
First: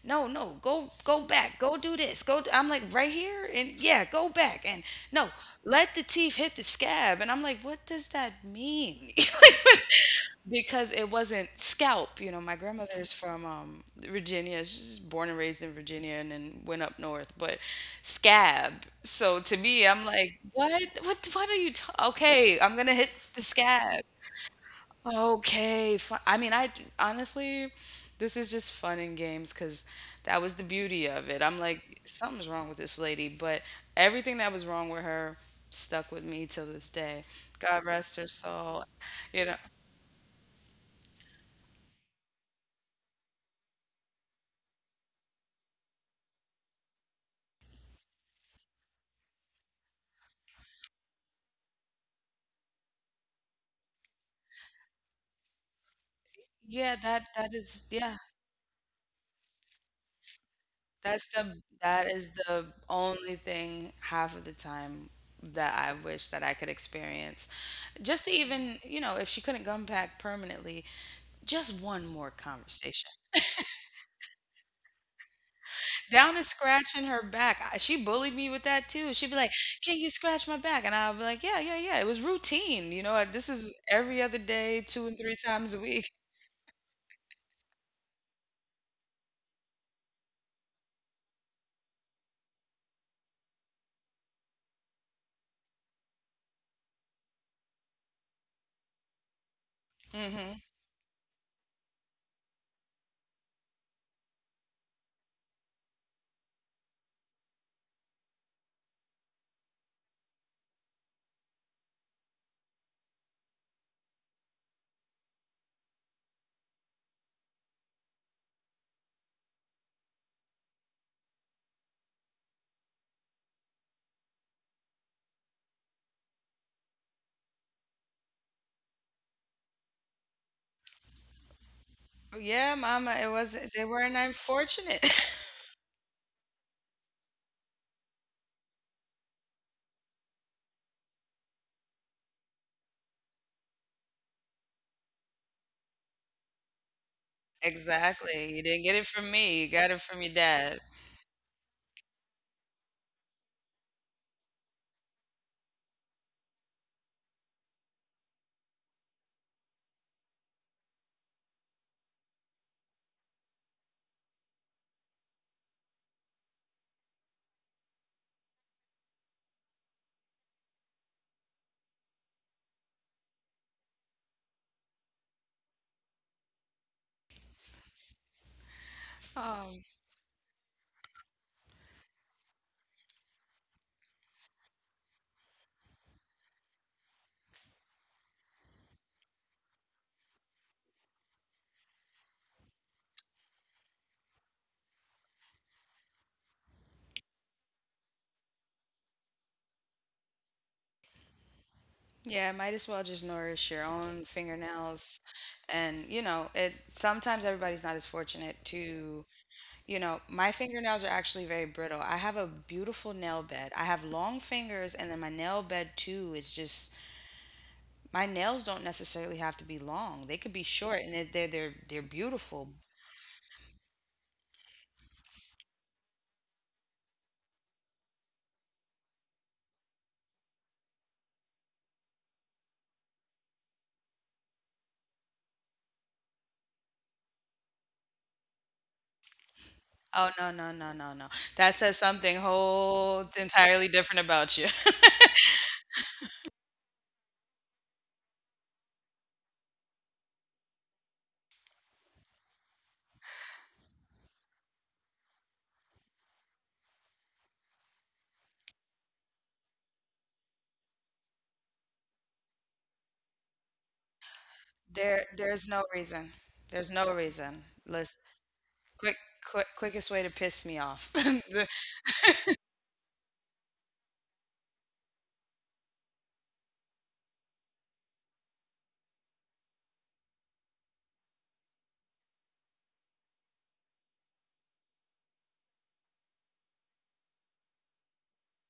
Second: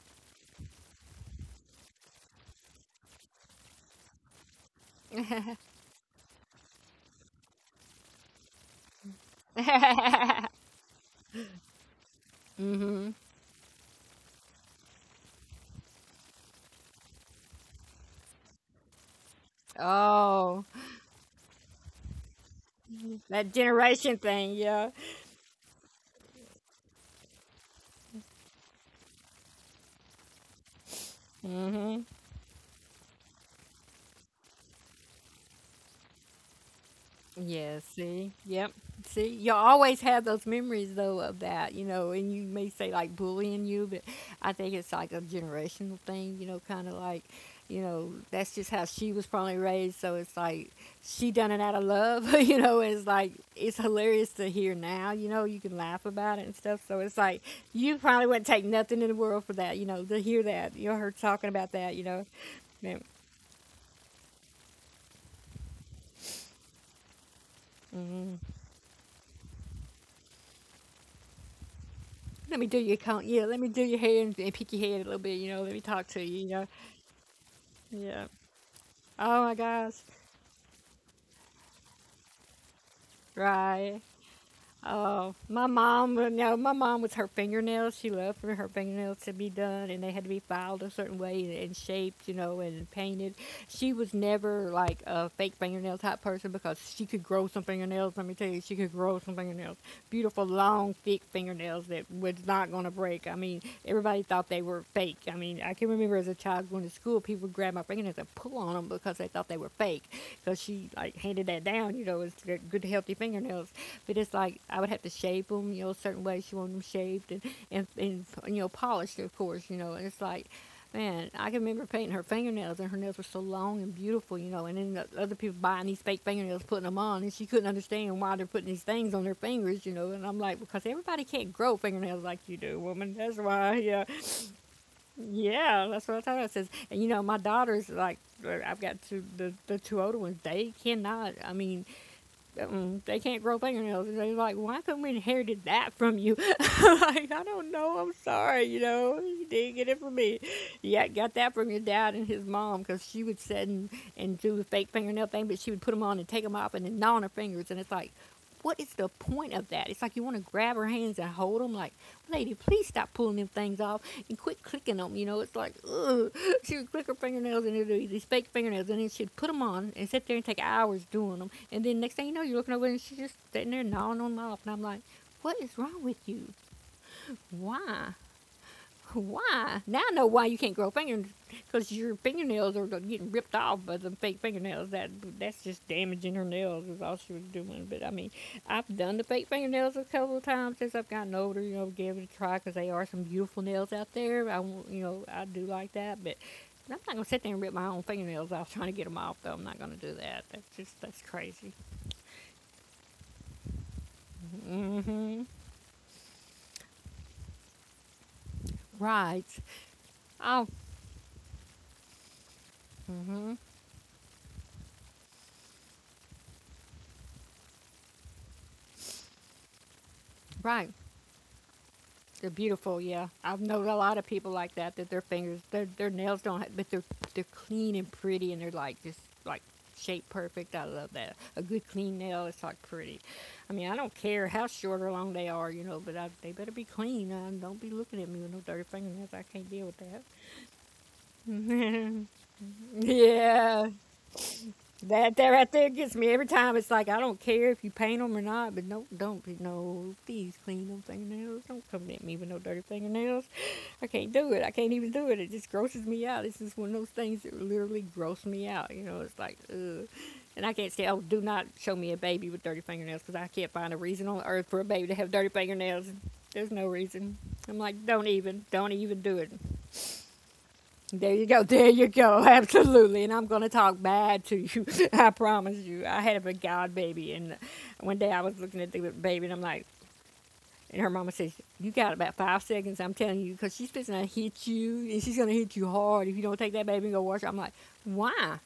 Speaker 1: "No, no, go back. Go do this. Go. I'm like, right here?" And yeah, go back. And no, let the teeth hit the scab. And I'm like, "What does that mean?"
Speaker 2: mm
Speaker 1: Because it wasn't scalp. My
Speaker 2: hmm.
Speaker 1: grandmother's from Virginia. She's born and raised in Virginia, and then went up north. But scab. So to me, I'm like,
Speaker 2: Oh,
Speaker 1: what? What? What are you? Okay, I'm gonna hit the
Speaker 2: that
Speaker 1: scab.
Speaker 2: generation thing, yeah.
Speaker 1: Okay, fun. I mean, I honestly, this is just fun and games because that was the beauty of it. I'm
Speaker 2: Mm
Speaker 1: like,
Speaker 2: hmm.
Speaker 1: something's wrong with this lady, but everything that was wrong with her stuck with me till this day.
Speaker 2: Yeah,
Speaker 1: God rest her
Speaker 2: see? Yep.
Speaker 1: soul.
Speaker 2: See?
Speaker 1: You know,
Speaker 2: You always have those memories though of that, you know, and you may say like bullying you, but I think it's like a generational thing, you know, kind of like, you know, that's just how she was probably raised, so it's like she done it out of love, you know, and it's like it's hilarious to hear now, you know, you can laugh about it and stuff.
Speaker 1: yeah,
Speaker 2: So it's
Speaker 1: that
Speaker 2: like
Speaker 1: that is,
Speaker 2: you
Speaker 1: yeah,
Speaker 2: probably wouldn't take nothing in the world for that, you know, to hear that, you know, her
Speaker 1: that's
Speaker 2: talking
Speaker 1: the
Speaker 2: about that, you
Speaker 1: that
Speaker 2: know.
Speaker 1: is the
Speaker 2: Yeah.
Speaker 1: only thing half of the time that I wish that I could experience. Just to even, if she couldn't come back permanently, just one more
Speaker 2: Let me do your
Speaker 1: conversation
Speaker 2: count. Yeah, let me do your hair and pick your head a little bit. You know, let me talk to
Speaker 1: down to
Speaker 2: you. You know,
Speaker 1: scratching her back. She
Speaker 2: yeah.
Speaker 1: bullied me with that too. She'd be
Speaker 2: Oh
Speaker 1: like,
Speaker 2: my gosh,
Speaker 1: "Can you scratch my back?" And I'll be like, "Yeah, yeah, yeah." It was routine. This is
Speaker 2: right?
Speaker 1: every other day, two and
Speaker 2: Uh,
Speaker 1: three
Speaker 2: my
Speaker 1: times a week.
Speaker 2: mom, you know, my mom was her fingernails. She loved for her fingernails to be done, and they had to be filed a certain way and shaped, you know, and painted. She was never like a fake fingernail type person because she could grow some fingernails. Let me tell you, she could grow some fingernails. Beautiful,
Speaker 1: Hmm.
Speaker 2: long, thick fingernails that was not going to break. I mean, everybody thought they were fake. I mean, I can remember as a child going to school, people would grab my fingernails and pull on them because they thought they were fake. Because she like handed that down, you know, it's good healthy fingernails. But it's like I would have to shape them, you know, certain ways you want them shaped and, and you know, polished, of course, you know. And it's like, man, I can remember painting her fingernails, and her nails were so long and beautiful, you know. And then the other people buying these fake fingernails, putting them on, and she couldn't understand why they're putting these things on their fingers, you know. And I'm like, because everybody can't grow fingernails like you
Speaker 1: Yeah,
Speaker 2: do,
Speaker 1: Mama.
Speaker 2: woman.
Speaker 1: It
Speaker 2: That's
Speaker 1: was.
Speaker 2: why.
Speaker 1: They
Speaker 2: Yeah,
Speaker 1: weren't unfortunate.
Speaker 2: yeah, that's what I told her. I says, and you know, my daughter's like, I've got two, the two older ones. They cannot. I mean, they can't grow fingernails. And they're like, "Why couldn't we inherited that from you? Like, I don't know. I'm
Speaker 1: Exactly. You
Speaker 2: sorry. You
Speaker 1: didn't get it
Speaker 2: know,
Speaker 1: from
Speaker 2: you
Speaker 1: me. You
Speaker 2: didn't get
Speaker 1: got it
Speaker 2: it from
Speaker 1: from your
Speaker 2: me."
Speaker 1: dad.
Speaker 2: Yeah, got that from your dad and his mom because she would sit and do the fake fingernail thing, but she would put them on and take them off and then gnaw on her fingers. And it's like, what is the point of that? It's like you want to grab her hands and hold them. Like, lady, please stop pulling them things off and quit clicking them. You know, it's like, ugh. She would click her fingernails and do these fake fingernails, and then she'd put them on and sit there and take hours doing them. And then next thing you know, you're looking over and she's just sitting there gnawing on my off. And I'm like, what is wrong with you? Why?
Speaker 1: Um,
Speaker 2: Why? Now I know why you can't grow fingers because your fingernails are getting ripped off by the fake fingernails. That's just damaging her nails, is all she was doing. But I mean, I've done the fake fingernails a couple of times since I've gotten older, you know, give it a try because they are some beautiful nails out there. I won't, you know, I do like that. But I'm not gonna sit there and rip my own fingernails off trying to get them off, though. I'm not gonna do that. That's just that's crazy.
Speaker 1: yeah, might as well just nourish your own
Speaker 2: Mm
Speaker 1: fingernails.
Speaker 2: hmm.
Speaker 1: And, it sometimes everybody's not as fortunate to.
Speaker 2: Right.
Speaker 1: My
Speaker 2: Oh,
Speaker 1: fingernails are actually very brittle. I have a beautiful nail
Speaker 2: hmm.
Speaker 1: bed. I have long fingers, and then my nail bed too is just my nails don't necessarily have to be long. They could be
Speaker 2: Right.
Speaker 1: short, and they're
Speaker 2: They're
Speaker 1: beautiful.
Speaker 2: beautiful. Yeah, I've known a lot of people like that. That their fingers, their nails don't, have, but they're clean and pretty, and they're like just like shaped perfect. I love that. A good clean nail is like pretty. I mean, I don't care how short or long they are, you know, but I, they better be clean. Don't be looking at me with no dirty fingernails. I can't deal with
Speaker 1: Oh, no, no, no, no, no! That says
Speaker 2: that.
Speaker 1: something whole entirely
Speaker 2: Yeah.
Speaker 1: different about you.
Speaker 2: That that right there gets me every time. It's like I don't care if you paint them or not, but no, don't no. Please clean them fingernails. Don't come at me with no dirty fingernails. I can't do it. I can't even do it. It just grosses me out. It's just one of those things that literally gross me out. You know, it's like, ugh. And I can't say, oh, do not show me a baby with dirty fingernails because I can't find a reason on earth for a baby to
Speaker 1: There,
Speaker 2: have dirty
Speaker 1: there's no
Speaker 2: fingernails.
Speaker 1: reason.
Speaker 2: There's
Speaker 1: There's
Speaker 2: no
Speaker 1: no
Speaker 2: reason.
Speaker 1: reason.
Speaker 2: I'm like,
Speaker 1: Let's
Speaker 2: don't even, don't
Speaker 1: quick,
Speaker 2: even do it.
Speaker 1: quickest way to piss me off.
Speaker 2: There you
Speaker 1: The-
Speaker 2: go. There you go. Absolutely. And I'm going to talk bad to you. I promise you. I had a god baby, and one day I was looking at the baby, and I'm like, and her mama says, "You got about 5 seconds, I'm telling you, because she's fixing to hit you, and she's going to hit you hard if you don't take that baby and go wash her." I'm like, "Why?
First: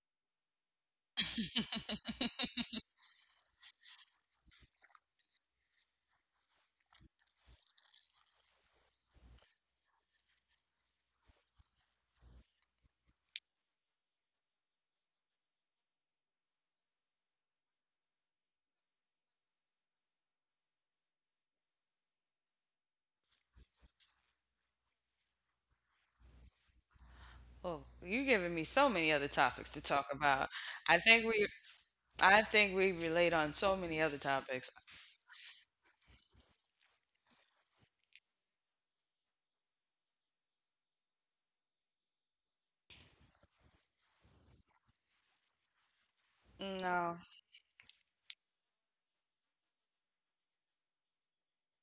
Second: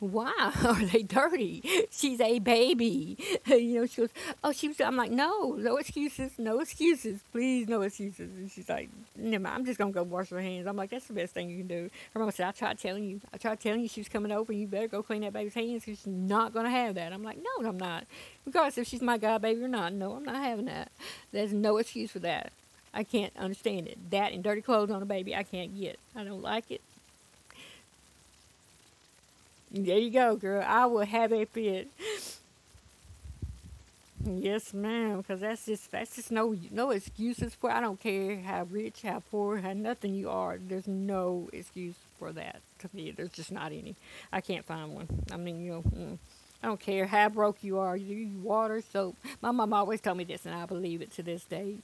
Speaker 2: Why are they dirty? She's a baby." You know, she goes, "Oh, she was," I'm like, "No, no excuses, no excuses, please, no excuses." And she's like, "Never mind, I'm just going to go wash her hands." I'm like, "That's the best thing you can do." Her mom said, "I tried telling you, I tried telling you she was coming over, you better go clean that baby's hands because she's not going to have that." I'm like, "No, I'm not. Regardless if she's my god baby or not, no, I'm not having that. There's no excuse for that." I can't understand it. That and dirty clothes on a baby, I can't get. I don't like it.
Speaker 1: oh, you giving me so many other topics to
Speaker 2: There
Speaker 1: talk
Speaker 2: you go,
Speaker 1: about.
Speaker 2: girl. I
Speaker 1: I
Speaker 2: will
Speaker 1: think
Speaker 2: have a
Speaker 1: we
Speaker 2: fit.
Speaker 1: I think we relate on so many other
Speaker 2: Yes,
Speaker 1: topics.
Speaker 2: ma'am, because that's just no no excuses for. I don't care how rich, how poor, how nothing you are. There's no excuse for that to me. There's just not any. I can't find one. I mean, you know, I don't care
Speaker 1: No,
Speaker 2: how broke you are. You use water, soap. My mom always told me this, and I believe it to this day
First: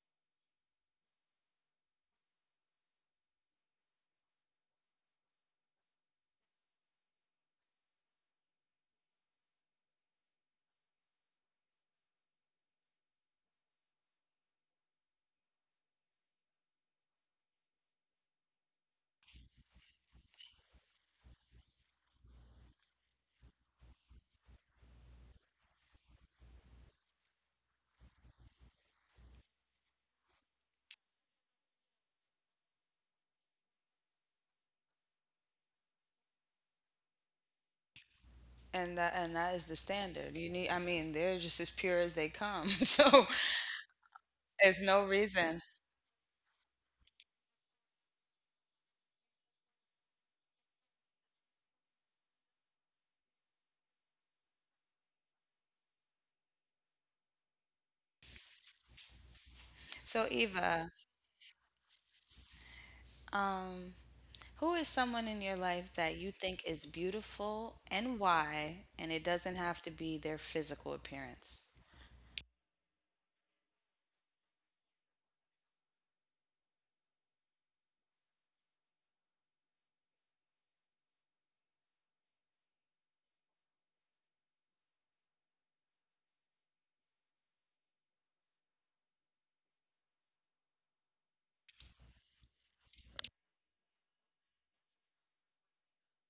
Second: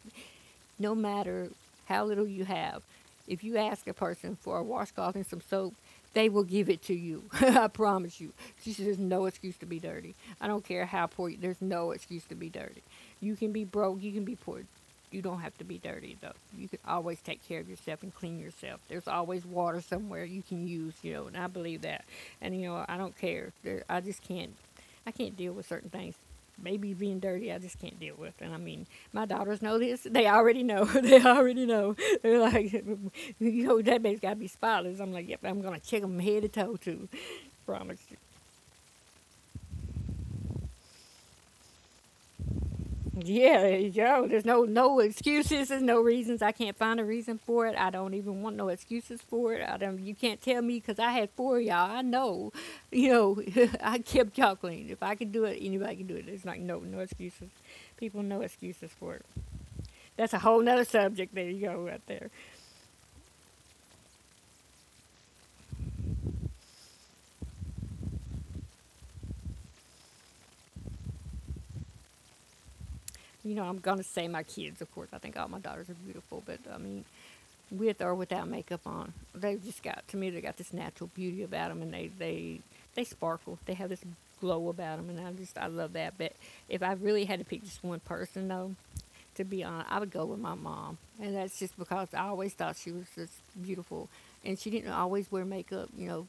Speaker 2: no matter how little you have, if you ask a person for a washcloth and some soap, they will give it to you. I promise you. She says, "There's no excuse to be dirty. I don't care how poor you there's no excuse to be dirty. You can be broke, you can be poor. You don't have to be dirty though. You can always take care of yourself and clean yourself. There's always water somewhere you can use," you know, and I believe that. And you know, I don't care. There, I just can't I can't deal with certain things maybe being dirty I just can't deal with. And I mean, my daughters know this. They already know. They already know. They're like, you know, "That baby's got to be spotless." I'm like, yep, I'm going to check them head to toe, too. Promise.
Speaker 1: and that is the standard. You need, I mean, they're just as pure as they come. So
Speaker 2: Yeah, yo, there's no
Speaker 1: it's
Speaker 2: no
Speaker 1: no reason.
Speaker 2: excuses. There's no reasons. I can't find a reason for it. I don't even want no excuses for it. I don't. You can't tell me because I had 4 of y'all. I know. You know, I kept y'all clean. If I could do it, anybody can do it. It's like no no excuses. People no excuses for it.
Speaker 1: So,
Speaker 2: That's a whole nother
Speaker 1: Eva,
Speaker 2: subject. There you go, right there.
Speaker 1: um, who is someone in your life that you think is beautiful and why? And it doesn't have to be their physical appearance.
Speaker 2: You know, I'm gonna say my kids, of course. I think all my daughters are beautiful, but I mean, with or without makeup on. They've just got to me. They got this natural beauty about them, and they sparkle. They have this glow about them, and I just I love that. But if I really had to pick just one person, though, to be honest, I would go with my mom, and that's just because I always thought she was just beautiful, and she didn't always wear makeup. You know,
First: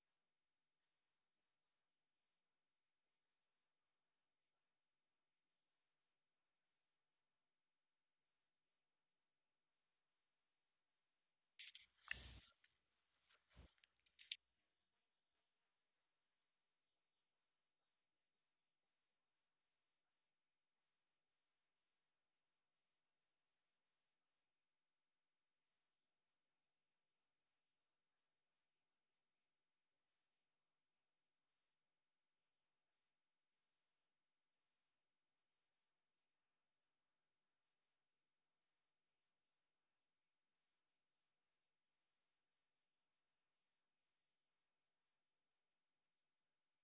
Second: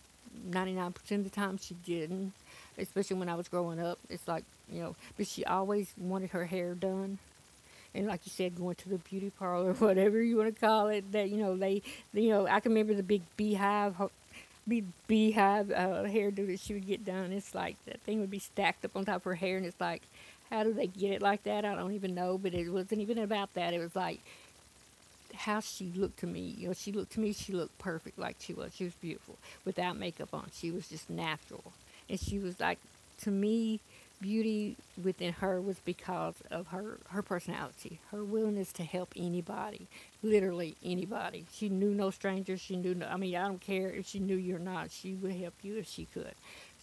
Speaker 2: 99% of the time she didn't, especially when I was growing up. It's like you know, but she always wanted her hair done, and like you said, going to the beauty parlor, whatever you want to call it. That you know they, you know, I can remember the big beehive, big beehive hairdo that she would get done. It's like that thing would be stacked up on top of her hair, and it's like, how do they get it like that? I don't even know. But it wasn't even about that. It was like how she looked to me. You know, she looked to me. She looked perfect, like she was. She was beautiful without makeup on. She was just natural, and she was like to me. Beauty within her was because of her personality, her willingness to help anybody, literally anybody. She knew no strangers. She knew no. I mean, I don't care if she knew you or not. She would help you if she could.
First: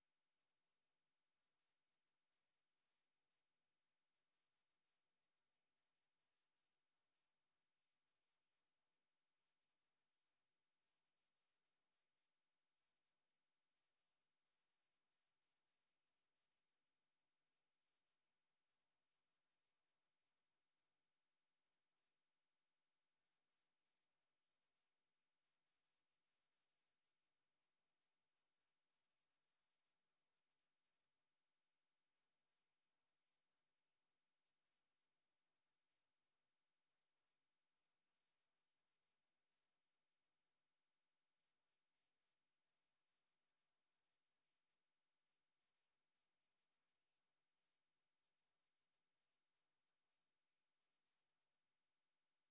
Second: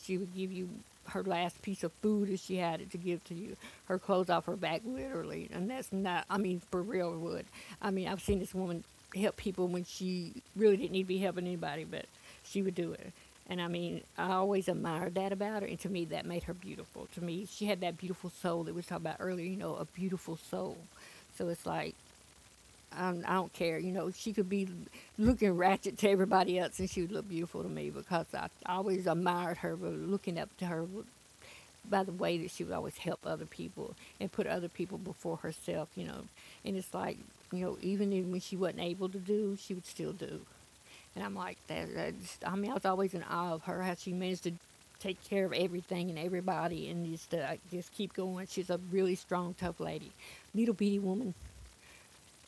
Speaker 2: She would give you her last piece of food if she had it to give to you. Her clothes off her back, literally. And that's not, I mean, for real would. I mean, I've seen this woman help people when she really didn't need to be helping anybody, but she would do it. And I mean, I always admired that about her. And to me, that made her beautiful. To me, she had that beautiful soul that we talked about earlier, you know, a beautiful soul. So it's like, I'm, I don't care. You know, she could be looking ratchet to everybody else, and she would look beautiful to me because I always admired her, but looking up to her by the way that she would always help other people and put other people before herself. You know, and it's like you know, even when she wasn't able to do, she would still do. And I'm like, that just, I mean, I was always in awe of her how she managed to take care of everything and everybody and just keep going. She's a really strong, tough lady, little bitty woman,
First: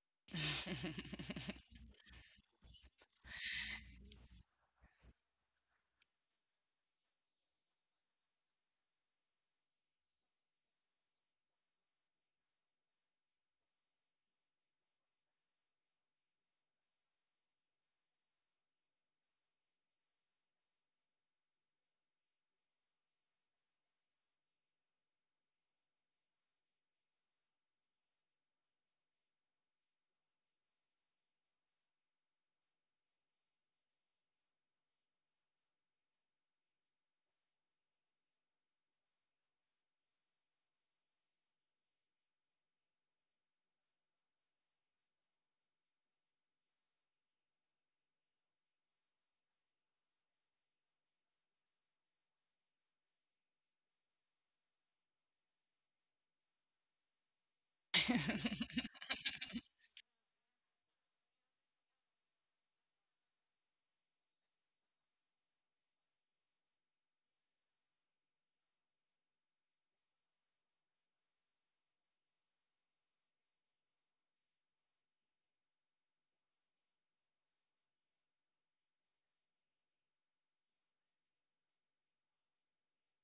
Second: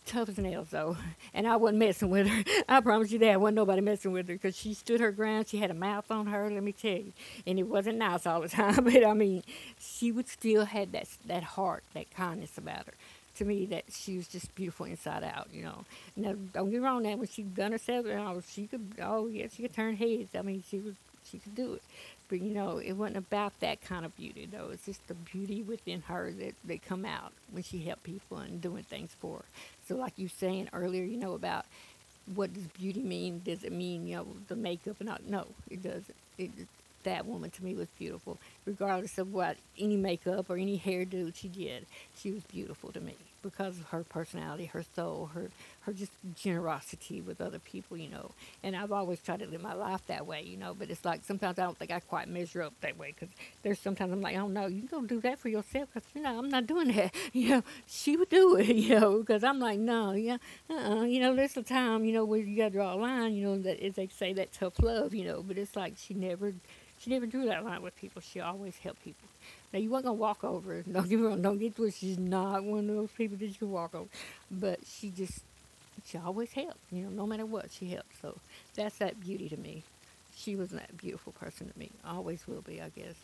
Speaker 2: tough as nails though, and I wasn't messing with her. I promise you that wasn't nobody messing with her because she stood her ground. She had a mouth on her, let me tell you, and it wasn't nice all the time. But I mean, she would still had that heart, that kindness about her. To me, that she was just beautiful inside out, you know. Now, don't get wrong, that when she done herself, and all, she could. Oh yeah, she could turn heads. I mean, she was she could do it. But you know, it wasn't about that kind of beauty though. It's just the beauty within her that, that come out when she helped people and doing things for her. So, like you saying earlier, you know, about what does beauty mean? Does it mean you know the makeup? And all? No, it doesn't. It that woman to me was beautiful, regardless of what any makeup or any hairdo she did. She was beautiful to me because of her personality, her soul, her just generosity with other people, you know. And I've always tried to live my life that way, you know. But it's like sometimes I don't think I quite measure up that way because there's sometimes I'm like, oh no, you gonna do that for yourself? Because you know I'm not doing that. You know, she would do it, you know. Because I'm like, no, yeah, uh-uh. You know, there's a time, you know, where you gotta draw a line, you know. That as they say, that tough love, you know. But it's like she never drew that line with people. She always helped people. Now you weren't gonna walk over her. Don't get me wrong. Don't get twisted. She's not one of those people that you can walk over. But she just, she always helped. You know, no matter what, she helped. So that's that beauty to me. She was that beautiful person to me. Always will be, I guess.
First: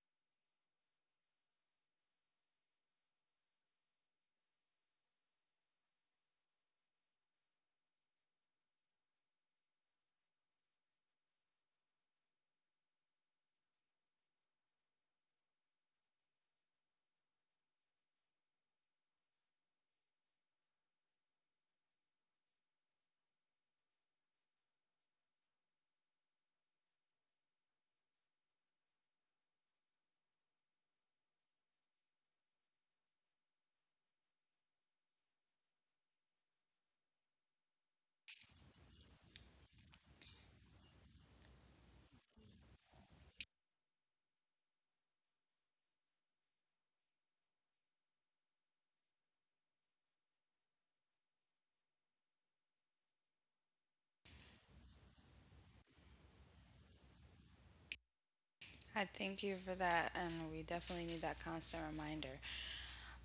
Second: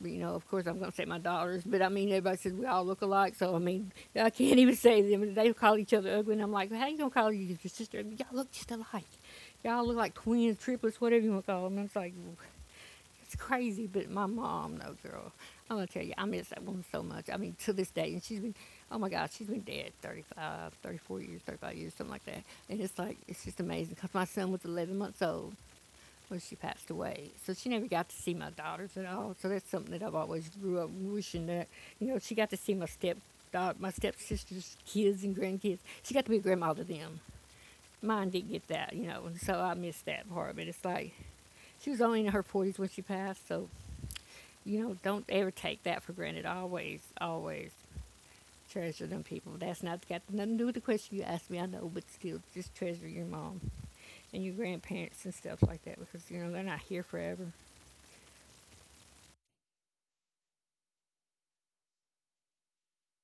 Speaker 2: But, you know, of course, I'm gonna say my daughters. But I mean, everybody says we all look alike. So I mean, I can't even say them. They call each other ugly, and I'm like, "Well, how you gonna call your sister ugly? Y'all look just alike. Y'all look like twins, triplets, whatever you want to call them." And it's like, it's crazy, but my mom, no girl, I'm gonna tell you, I miss that woman so much. I mean, to this day, and she's been, oh my God, she's been dead 35, 34 years, 35 years, something like that. And it's like, it's just amazing because my son was 11 months old when she passed away. So she never got to see my daughters at all. So that's something that I've always grew up wishing that, you know, she got to see my step my stepsister's kids and grandkids. She got to be a grandma to them. Mine didn't get that, you know, and so I miss that part. But it's like she was only in her 40s when she passed, so you know, don't ever take that for granted. Always, always treasure them people. That's not got nothing to do with the question you asked me. I know, but still, just treasure your mom and your grandparents and stuff like that because you know they're not here forever.
Speaker 1: I thank you for that, and we definitely need that constant reminder.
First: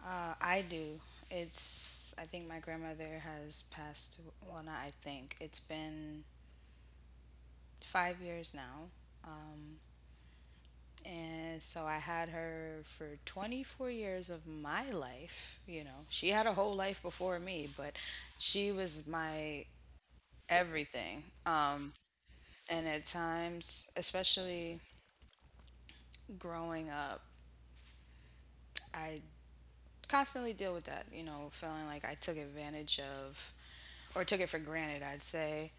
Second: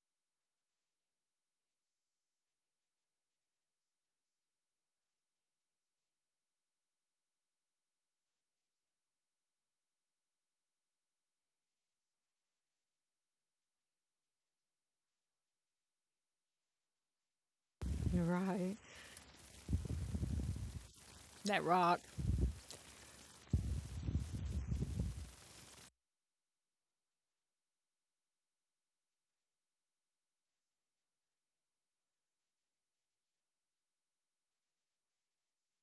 Speaker 1: I do. It's, I think my grandmother has passed, well, not I think, it's been 5 years now. Um, and so I had her for 24 years of my life. She had a whole life before me, but
Speaker 2: You're
Speaker 1: she
Speaker 2: right.
Speaker 1: was my everything.
Speaker 2: That
Speaker 1: Um,
Speaker 2: rock.
Speaker 1: and at times, especially growing up, I constantly deal with that, feeling like I took advantage of or took it for granted, I'd say.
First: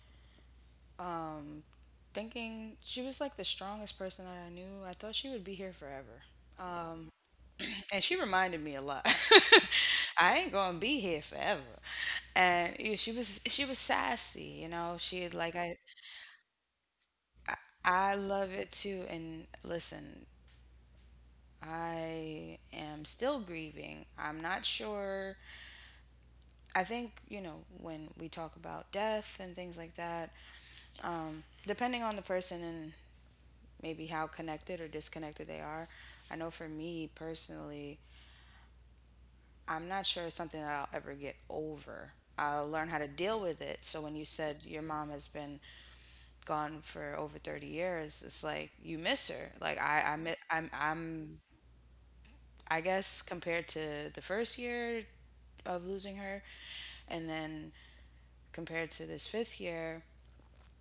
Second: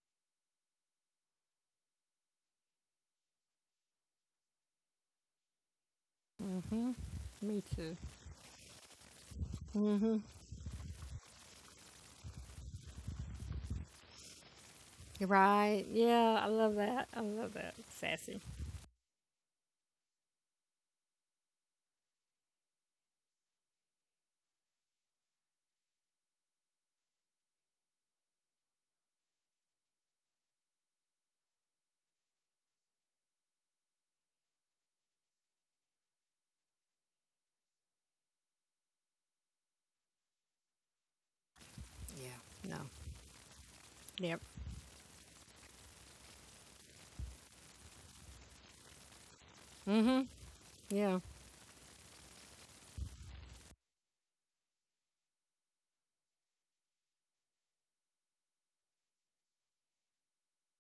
Speaker 1: Thinking she was like the strongest person that I knew. I thought she would be here forever.
Speaker 2: Mm hmm
Speaker 1: Um,
Speaker 2: Me too.
Speaker 1: and she reminded me a lot.
Speaker 2: Mm hmm
Speaker 1: I ain't gonna be here forever. And she was sassy. She
Speaker 2: You're
Speaker 1: had like, I
Speaker 2: right. Yeah, I love that. I love that.
Speaker 1: I
Speaker 2: Sassy.
Speaker 1: love it too. And listen, I am still grieving. I'm not sure. I think you know when we talk about death and things like that. Depending on the person and maybe how connected or disconnected they are. I know for me personally, I'm not sure it's something that I'll ever get over. I'll
Speaker 2: Yeah. No.
Speaker 1: learn how to deal with it. So when you
Speaker 2: Yep.
Speaker 1: said your mom has been gone for over 30 years, it's like you miss her. Like
Speaker 2: mm
Speaker 1: I
Speaker 2: hmm
Speaker 1: mi-
Speaker 2: Yeah.
Speaker 1: I'm I guess, compared to the first year of losing her, and then compared to this fifth year,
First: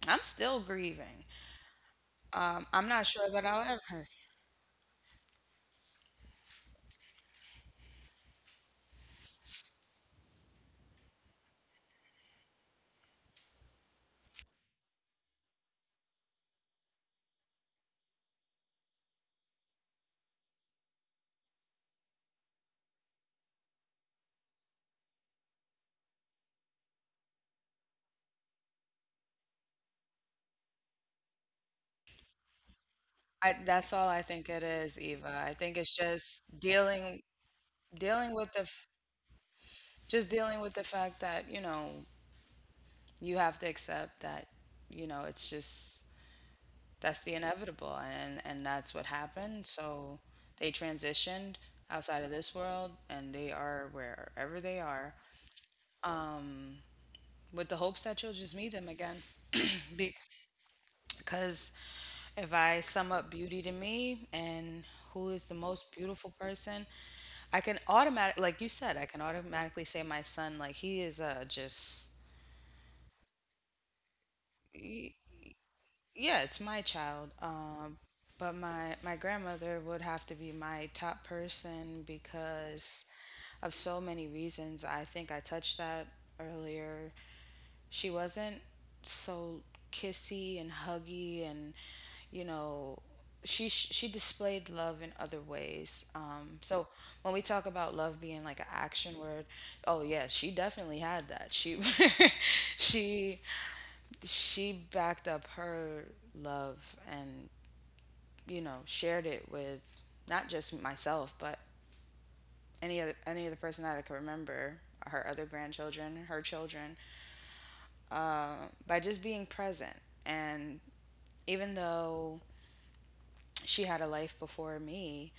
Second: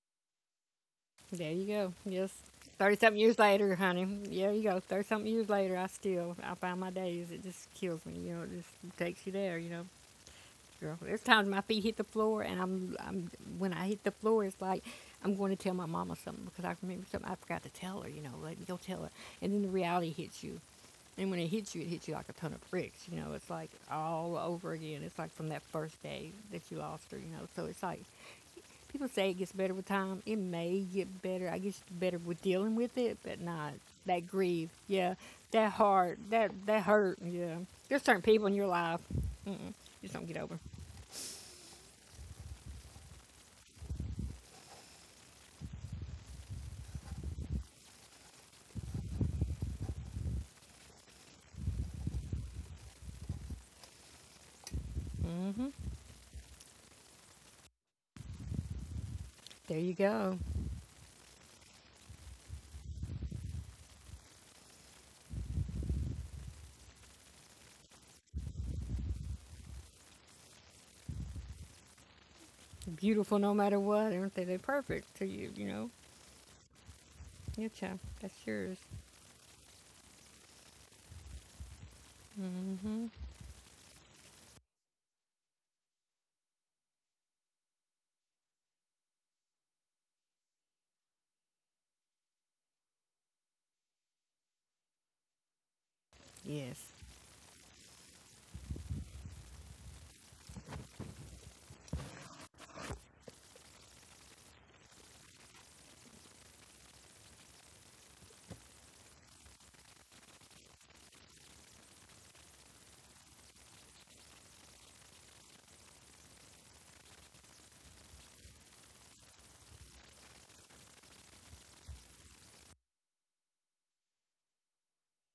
Speaker 1: I'm still grieving.
Speaker 2: There you go. Yes.
Speaker 1: I'm
Speaker 2: 30
Speaker 1: not
Speaker 2: something
Speaker 1: sure
Speaker 2: years
Speaker 1: that I'll
Speaker 2: later,
Speaker 1: ever.
Speaker 2: honey. Yeah, you go. 30 something years later, I still, I find my days. It just kills me. You know, it just takes you there, you know. Girl, there's times my feet hit the floor, and when I hit the floor, it's like, I'm going to tell my mama something because I remember something I forgot to tell her, you know, let me go tell her. And then the reality hits you. And when it hits you like a ton of bricks, you know, it's like all over again. It's like from that first day that you lost her, you know. So it's like, people say it gets better with time. It may get better. I guess it's better with dealing with it, but
Speaker 1: I,
Speaker 2: not
Speaker 1: that's all I
Speaker 2: that
Speaker 1: think it
Speaker 2: grief.
Speaker 1: is,
Speaker 2: Yeah,
Speaker 1: Eva. I
Speaker 2: that
Speaker 1: think it's
Speaker 2: hard, that hurt. Yeah, there's certain
Speaker 1: dealing
Speaker 2: people
Speaker 1: with
Speaker 2: in
Speaker 1: the
Speaker 2: your
Speaker 1: f-
Speaker 2: life you just
Speaker 1: just
Speaker 2: don't get
Speaker 1: dealing
Speaker 2: over.
Speaker 1: with the fact that you know you have to accept that it's just that's the inevitable, and that's what happened, so they transitioned outside of this world, and they are wherever they are,
Speaker 2: Hmm.
Speaker 1: um, with the hopes that you'll just meet them again.
Speaker 2: There you go.
Speaker 1: Because if I sum up beauty to me and who is the most beautiful person, I can automatic like you said, I can automatically say my son, like he is, just.
Speaker 2: Beautiful no matter what, aren't they? They're perfect to you. You know.
Speaker 1: Yeah, it's my child.
Speaker 2: Your
Speaker 1: Um,
Speaker 2: child. That's
Speaker 1: but
Speaker 2: yours.
Speaker 1: my grandmother would have to be my top person because
Speaker 2: Hmm.
Speaker 1: of so many reasons. I think I touched that earlier. She wasn't so kissy and huggy, and you know she displayed love in other ways. Um,
Speaker 2: Yes.
Speaker 1: so when we talk about love being like an action word, oh yeah, she definitely had that. She she she backed up her love, and shared it with not just myself but any other person that I could remember: her other grandchildren, her children, by just being present. And even though she had a life before me,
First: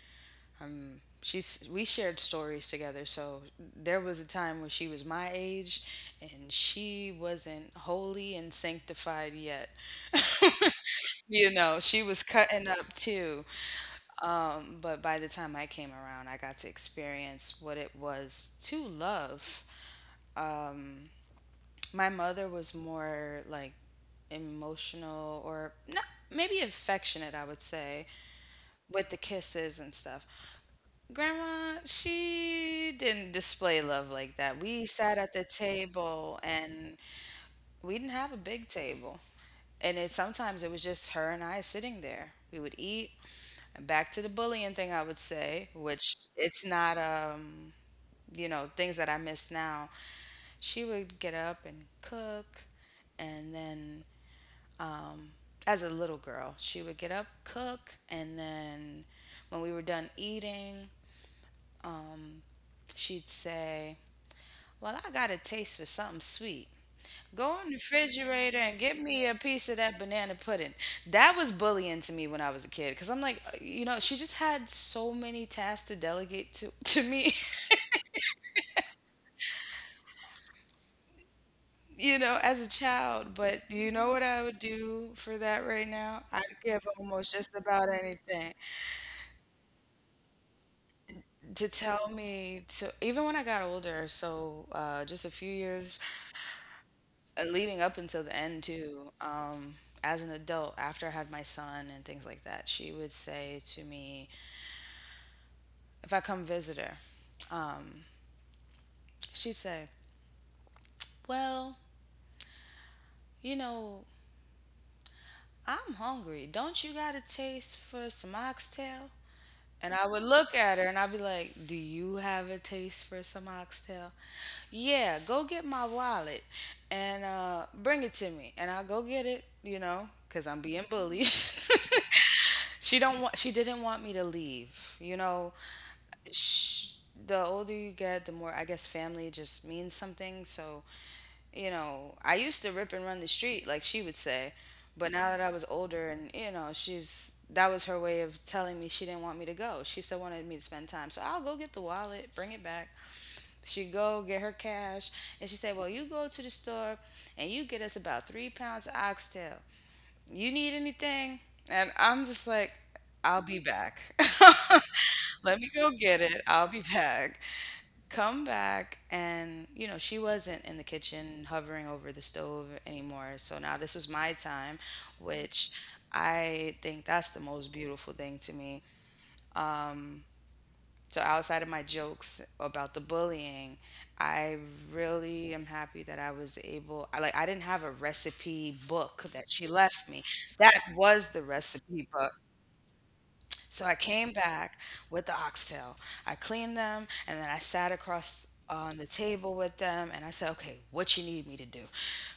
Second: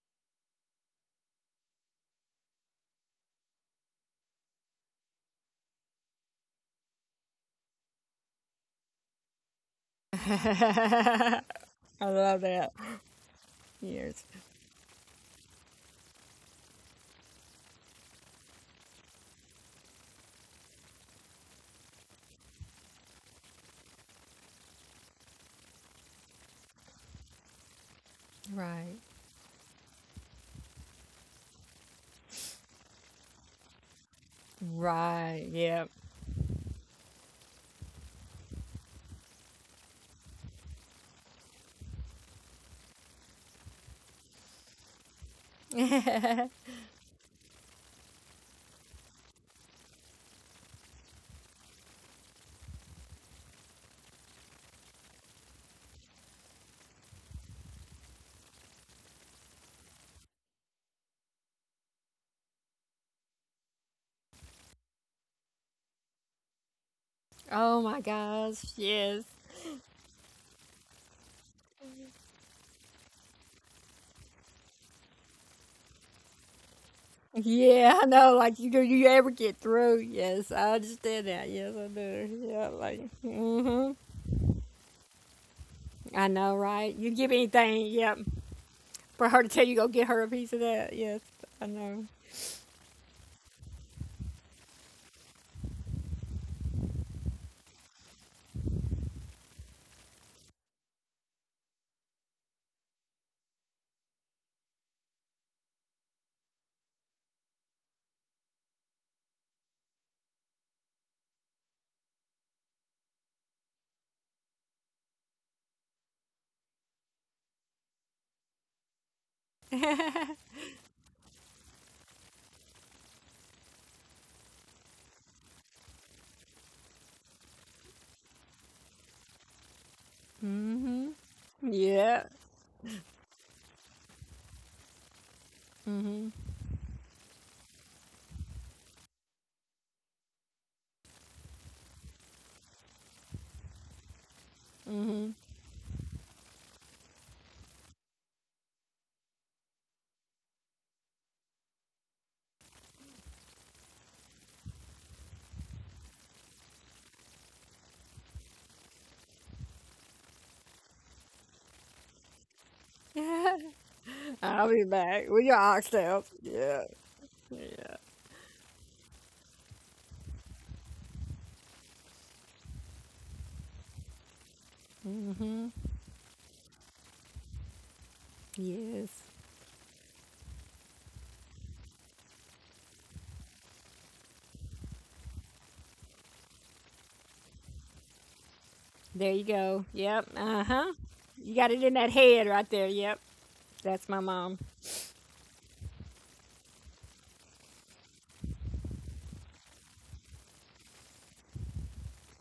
Speaker 1: um, she's we shared stories together. So there was a time when she was my age, and she wasn't holy and sanctified yet.
Speaker 2: I
Speaker 1: She was
Speaker 2: love
Speaker 1: cutting
Speaker 2: that.
Speaker 1: up too.
Speaker 2: Yes.
Speaker 1: But by the time I came around, I got to experience what it was to love. My mother was more like emotional or not, maybe affectionate, I would say,
Speaker 2: Right.
Speaker 1: with the kisses and stuff. Grandma, she didn't display love like that. We sat at the
Speaker 2: Right. Yep.
Speaker 1: table, and we didn't have a big table. And it sometimes it was just her and I sitting there. We would eat. Back to the bullying thing, I would say, which it's not, things that I miss now, she would get up and cook. And then, um, as a little girl, she would get up, cook. And then when we were done eating, she'd say, "Well, I got a taste for something sweet. Go in the
Speaker 2: Oh my gosh.
Speaker 1: refrigerator and get
Speaker 2: Yes.
Speaker 1: me a piece of that banana pudding." That was bullying to me when I was a kid because I'm like, she just had so many tasks to delegate to me.
Speaker 2: Yeah, I know. Like, you do you ever get through? Yes, I understand that. Yes, I
Speaker 1: you
Speaker 2: do.
Speaker 1: know, as
Speaker 2: Yeah,
Speaker 1: a
Speaker 2: like,
Speaker 1: child.
Speaker 2: mm
Speaker 1: But
Speaker 2: hmm
Speaker 1: you know what I would do for that right now?
Speaker 2: I
Speaker 1: I'd
Speaker 2: know,
Speaker 1: give
Speaker 2: right? You give
Speaker 1: almost just
Speaker 2: anything,
Speaker 1: about
Speaker 2: yep,
Speaker 1: anything
Speaker 2: for her to tell you go get her a piece of that. Yes, I
Speaker 1: to
Speaker 2: know.
Speaker 1: tell me to, even when I got older, so just a few years leading up until the end, too. As an adult, after I had my son and things like that, she would say to me, if I come visit her, um, she'd say, "Well, you know, I'm hungry. Don't you got a taste for some oxtail?"
Speaker 2: mm
Speaker 1: And I would look at her and I'd be like, "Do you have a taste for some oxtail? Yeah, go get my wallet and bring it to me." And I'll go get it, because I'm being
Speaker 2: hmm
Speaker 1: bullied.
Speaker 2: Yeah.
Speaker 1: She didn't want me to leave.
Speaker 2: mm hmm
Speaker 1: Sh The older you get, the more, I guess, family just means something, so I used to rip and run the street, like she would say.
Speaker 2: mm
Speaker 1: But
Speaker 2: hmm
Speaker 1: now that I was older and, you know, she's that was her way of telling me she didn't want me to go. She still wanted me to spend time. So I'll go get the wallet, bring it back. She'd go get her cash, and she said, "Well, you go to the store and you get us about 3 pounds of oxtail. You need anything?" And I'm just like, I'll
Speaker 2: Yeah.
Speaker 1: be back.
Speaker 2: I'll be back with your
Speaker 1: Let me go get
Speaker 2: oxtails.
Speaker 1: it. I'll
Speaker 2: Yeah.
Speaker 1: be back.
Speaker 2: Yeah.
Speaker 1: Come back. And, she wasn't in the kitchen hovering over the stove anymore. So now this was my time,
Speaker 2: mm hmm
Speaker 1: which I think that's the most beautiful thing to me.
Speaker 2: Yes.
Speaker 1: Um, so outside of my jokes about the bullying, I really am happy that I was able I like I didn't have a recipe book
Speaker 2: There you
Speaker 1: that she
Speaker 2: go.
Speaker 1: left me.
Speaker 2: Yep. Uh
Speaker 1: That
Speaker 2: huh.
Speaker 1: was the
Speaker 2: You got it in that
Speaker 1: recipe book.
Speaker 2: head right there. Yep.
Speaker 1: So I
Speaker 2: That's my
Speaker 1: came
Speaker 2: mom.
Speaker 1: back with the oxtail. I cleaned them and then I sat across on the table with them and I said, "Okay, what you need me to do?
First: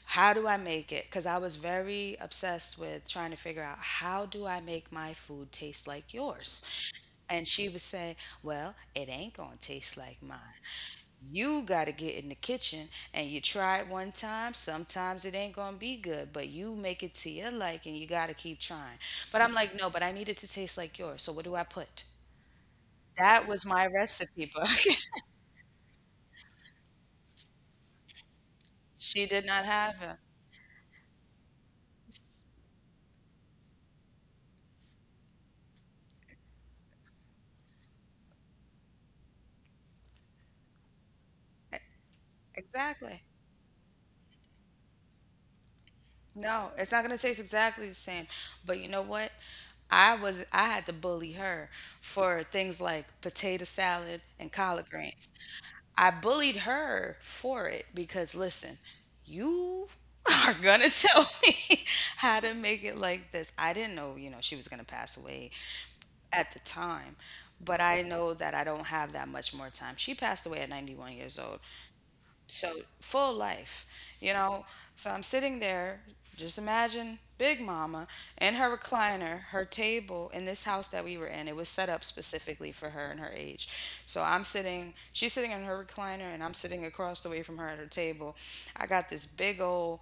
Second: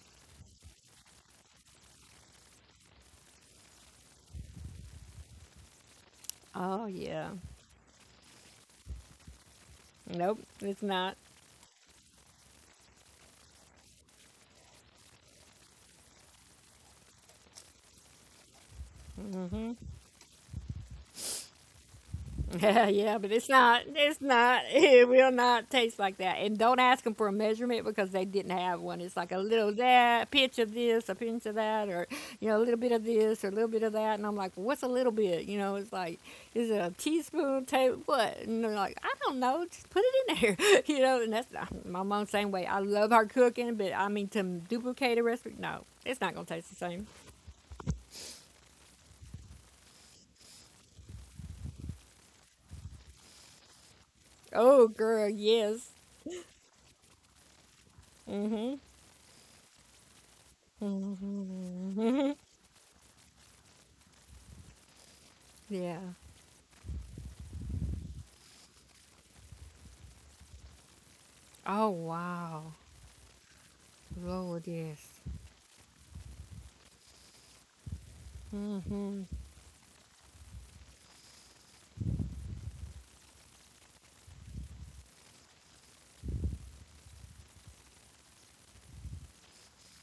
Speaker 1: How do I make it?" Cuz I was very obsessed with trying to figure out how do I make my food taste like yours?
Speaker 2: Oh yeah.
Speaker 1: And she would say, well, it ain't gonna taste like
Speaker 2: Nope,
Speaker 1: mine.
Speaker 2: it's not.
Speaker 1: You gotta get in the kitchen and you try it one time. Sometimes it ain't gonna be good, but you make it to your liking. You gotta keep trying. But I'm like, no, but I need it to taste like yours. So what do I put?
Speaker 2: Yeah, but it's
Speaker 1: That was
Speaker 2: not.
Speaker 1: my
Speaker 2: It's
Speaker 1: recipe
Speaker 2: not.
Speaker 1: book.
Speaker 2: It will not taste like that. And don't ask them for a measurement because they didn't have one. It's
Speaker 1: She
Speaker 2: like a
Speaker 1: did not
Speaker 2: little
Speaker 1: have it.
Speaker 2: that, a pinch of this, a pinch of that, or you know, a little bit of this, or a little bit of that. And I'm like, what's a little bit? You know, it's like, is it a teaspoon, table, what? And they're like, I don't know. Just put it in there. You know, and that's my mom same way. I love
Speaker 1: Exactly.
Speaker 2: her cooking, but I mean to duplicate a recipe, no, it's not gonna taste
Speaker 1: No,
Speaker 2: the
Speaker 1: it's not
Speaker 2: same.
Speaker 1: gonna taste exactly the same. But you know what? I had to bully her for things like potato salad and
Speaker 2: Oh,
Speaker 1: collard
Speaker 2: girl,
Speaker 1: greens.
Speaker 2: yes.
Speaker 1: I bullied her for it because
Speaker 2: Hmm.
Speaker 1: listen, you are gonna tell me how to make it like this. I didn't know, you know, she was gonna pass away
Speaker 2: Yeah.
Speaker 1: at the time, but I know that I don't have that much more time. She passed away at 91 years old,
Speaker 2: Oh
Speaker 1: so
Speaker 2: wow.
Speaker 1: full life, you know.
Speaker 2: Lord,
Speaker 1: So
Speaker 2: yes.
Speaker 1: I'm sitting there, just imagine big mama in her
Speaker 2: Mm-hmm.
Speaker 1: recliner, her table in this house that we were in, it was set up specifically for her and her age. So I'm sitting she's sitting in her recliner and I'm sitting across the way from her at her table. I got this big old,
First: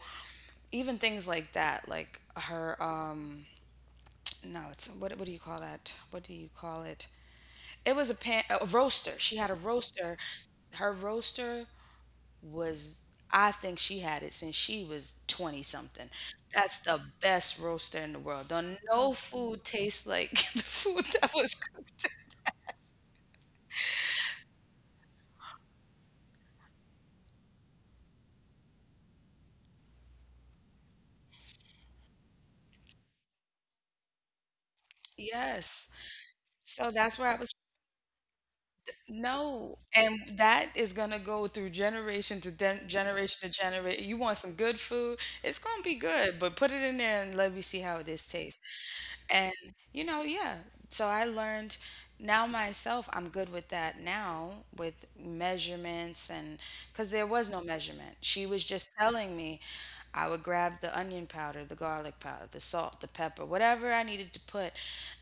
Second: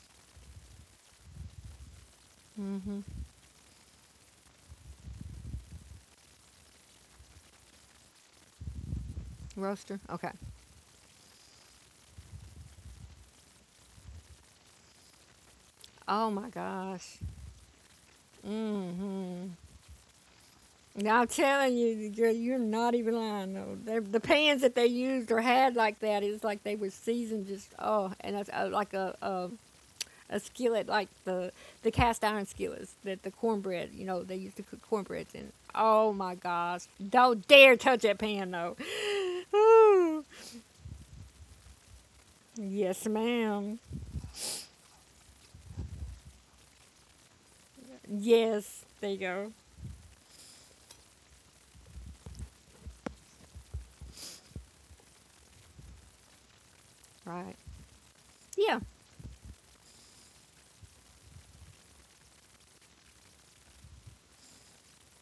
Speaker 1: even things like that, like her
Speaker 2: Mm-hmm.
Speaker 1: no it's what do you call that, what do you call it, it was a pan, a roaster, she had a
Speaker 2: Roaster.
Speaker 1: roaster.
Speaker 2: Okay.
Speaker 1: Her roaster was, I think she had it since she was 20 something.
Speaker 2: Oh my
Speaker 1: That's the
Speaker 2: gosh.
Speaker 1: best roaster in the world. Don't no
Speaker 2: Mm-hmm.
Speaker 1: food tastes like the food
Speaker 2: Now I'm
Speaker 1: that was
Speaker 2: telling
Speaker 1: cooked.
Speaker 2: you, girl, you're not even lying, though. They, the pans that they used or had like that, it's like they were seasoned just oh, and that's like a skillet like the cast iron skillets that the cornbread, you know, they used to cook cornbreads in.
Speaker 1: Yes.
Speaker 2: Oh my gosh.
Speaker 1: So that's where I
Speaker 2: Don't
Speaker 1: was.
Speaker 2: dare touch that pan though.
Speaker 1: No. And
Speaker 2: Ooh.
Speaker 1: that is gonna go through
Speaker 2: Yes,
Speaker 1: generation to
Speaker 2: ma'am.
Speaker 1: generation. You want some good food, it's gonna be good, but put it in there and let me see how this tastes.
Speaker 2: Yes, there you go.
Speaker 1: And, you know, yeah. So I learned, now myself, I'm good with that now with measurements and, because there was
Speaker 2: Right.
Speaker 1: no measurement. She was
Speaker 2: Yeah.
Speaker 1: just telling me. I would grab the onion powder, the garlic powder, the salt, the pepper, whatever I needed to put.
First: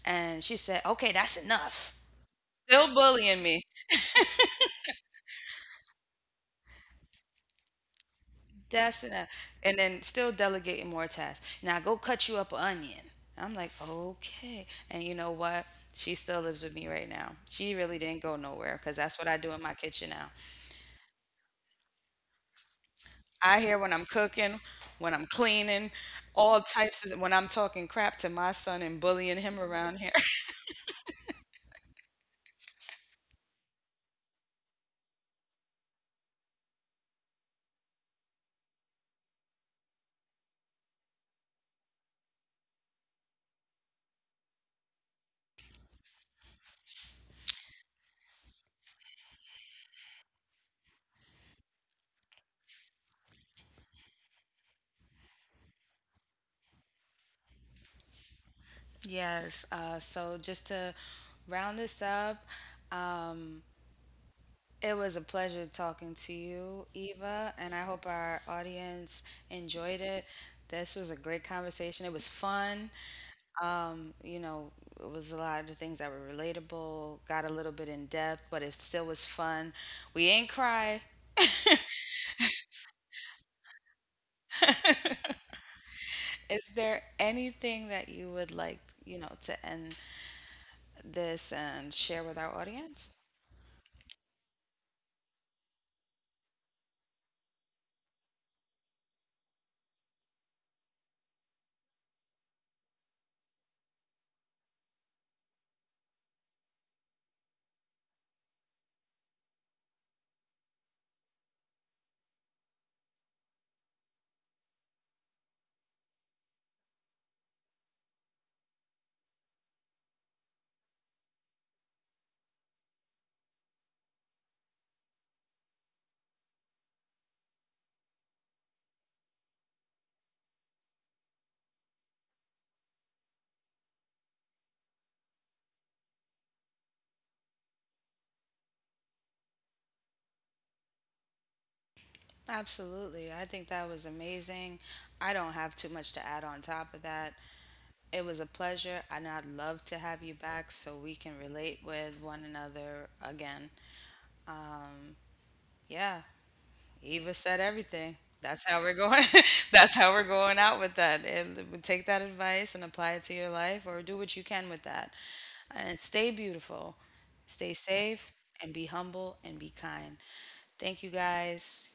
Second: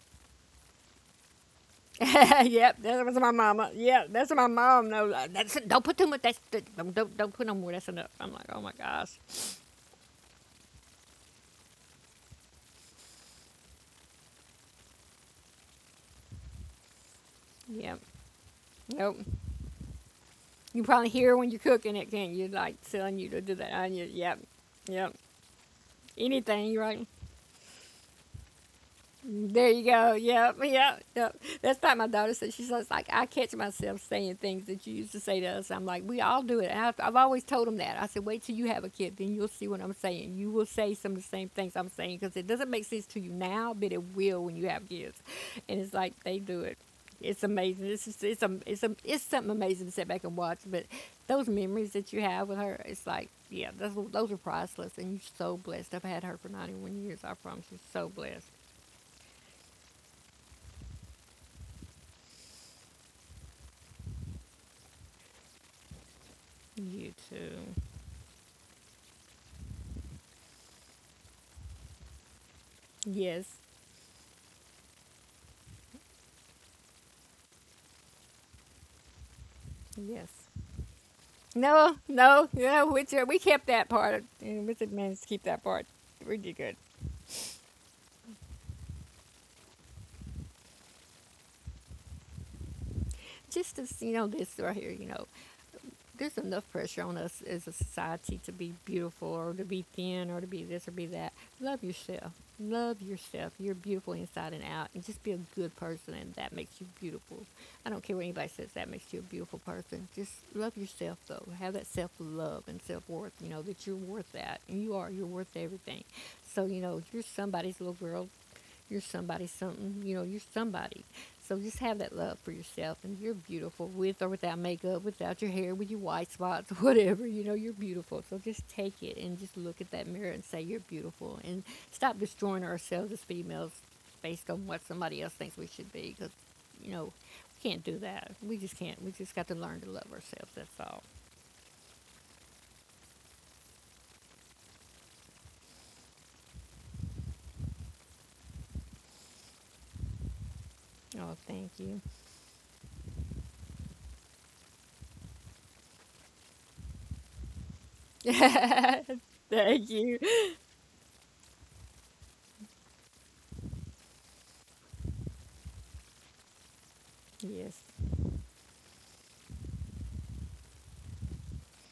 Speaker 1: And she said, okay, that's enough.
Speaker 2: Yep,
Speaker 1: Still
Speaker 2: that was my
Speaker 1: bullying me.
Speaker 2: mama. Yeah, that's what my mom knows. Like, that's don't put too much. That's don't don't put no more. That's enough. I'm like, oh my
Speaker 1: That's
Speaker 2: gosh.
Speaker 1: enough. And then still delegating more tasks. Now go cut you up an onion. I'm like, okay. And you know what? She still lives with me right now. She really
Speaker 2: Yep.
Speaker 1: didn't go nowhere because
Speaker 2: Nope.
Speaker 1: that's what I do in my kitchen now.
Speaker 2: You probably hear when you're cooking it, can't you? Like telling you to do
Speaker 1: I
Speaker 2: that
Speaker 1: hear when I'm
Speaker 2: onion. Yep.
Speaker 1: cooking, when
Speaker 2: Yep.
Speaker 1: I'm cleaning, all
Speaker 2: Anything, right?
Speaker 1: types of when I'm talking crap to my son and bullying him
Speaker 2: There you
Speaker 1: around here.
Speaker 2: go. Yep, yep, yep. That's like my daughter said. She says, like, I catch myself saying things that you used to say to us. I'm like, we all do it. And I've always told them that. I said, wait till you have a kid, then you'll see what I'm saying. You will say some of the same things I'm saying because it doesn't make sense to you now, but it will when you have kids. And it's like they do it. It's amazing. It's just, it's something amazing to sit back and watch. But those memories that you have with her, it's like, yeah, those are priceless. And you're so blessed. I've had her for 91 years. I promise you, so blessed.
Speaker 1: Yes. So just to round this up, it was a pleasure talking to you,
Speaker 2: You too.
Speaker 1: Eva, and I hope our audience enjoyed it. This was a great conversation. It was fun.
Speaker 2: Yes,
Speaker 1: You know, it was a lot of things that were relatable, got a little bit in depth, but it still was fun. We
Speaker 2: yes.
Speaker 1: ain't cry.
Speaker 2: No, no, no. Wizard, we kept that part. You Wizard managed to keep that part. We did
Speaker 1: Is
Speaker 2: good.
Speaker 1: there anything that you would like, you know, to end this and share with our audience?
Speaker 2: Just as you know, this right here, you know, there's enough pressure on us as a society to be beautiful or to be thin or to be this or be that. Love yourself. Love yourself. You're beautiful inside and out. And just be a good person, and that makes you beautiful. I don't care what anybody says, that makes you a beautiful person. Just love yourself, though. Have that self love and self worth, you know, that you're worth that. And you are. You're worth everything. So, you know, you're somebody's little girl. You're somebody something. You know, you're somebody. So just have that love for yourself, and you're beautiful with or without makeup, without your hair, with your white spots, whatever. You know, you're beautiful. So just take it and just look at that mirror and say, you're beautiful. And stop destroying ourselves as females based on what somebody else thinks we should be because, you know, we can't do that. We just can't. We just got to learn to love ourselves. That's all.
Speaker 1: Absolutely. I think that was amazing. I don't have too much to add on top of that. It was a pleasure, and I'd love to have you back so we can
Speaker 2: Oh, thank
Speaker 1: relate
Speaker 2: you.
Speaker 1: with one another again. Yeah, Eva said everything. That's how we're going.
Speaker 2: Thank
Speaker 1: That's how
Speaker 2: you.
Speaker 1: we're going out with that. And take that advice and apply it to your life, or do what you can with that. And stay beautiful, stay
Speaker 2: Yes.
Speaker 1: safe, and be humble and be kind. Thank you guys.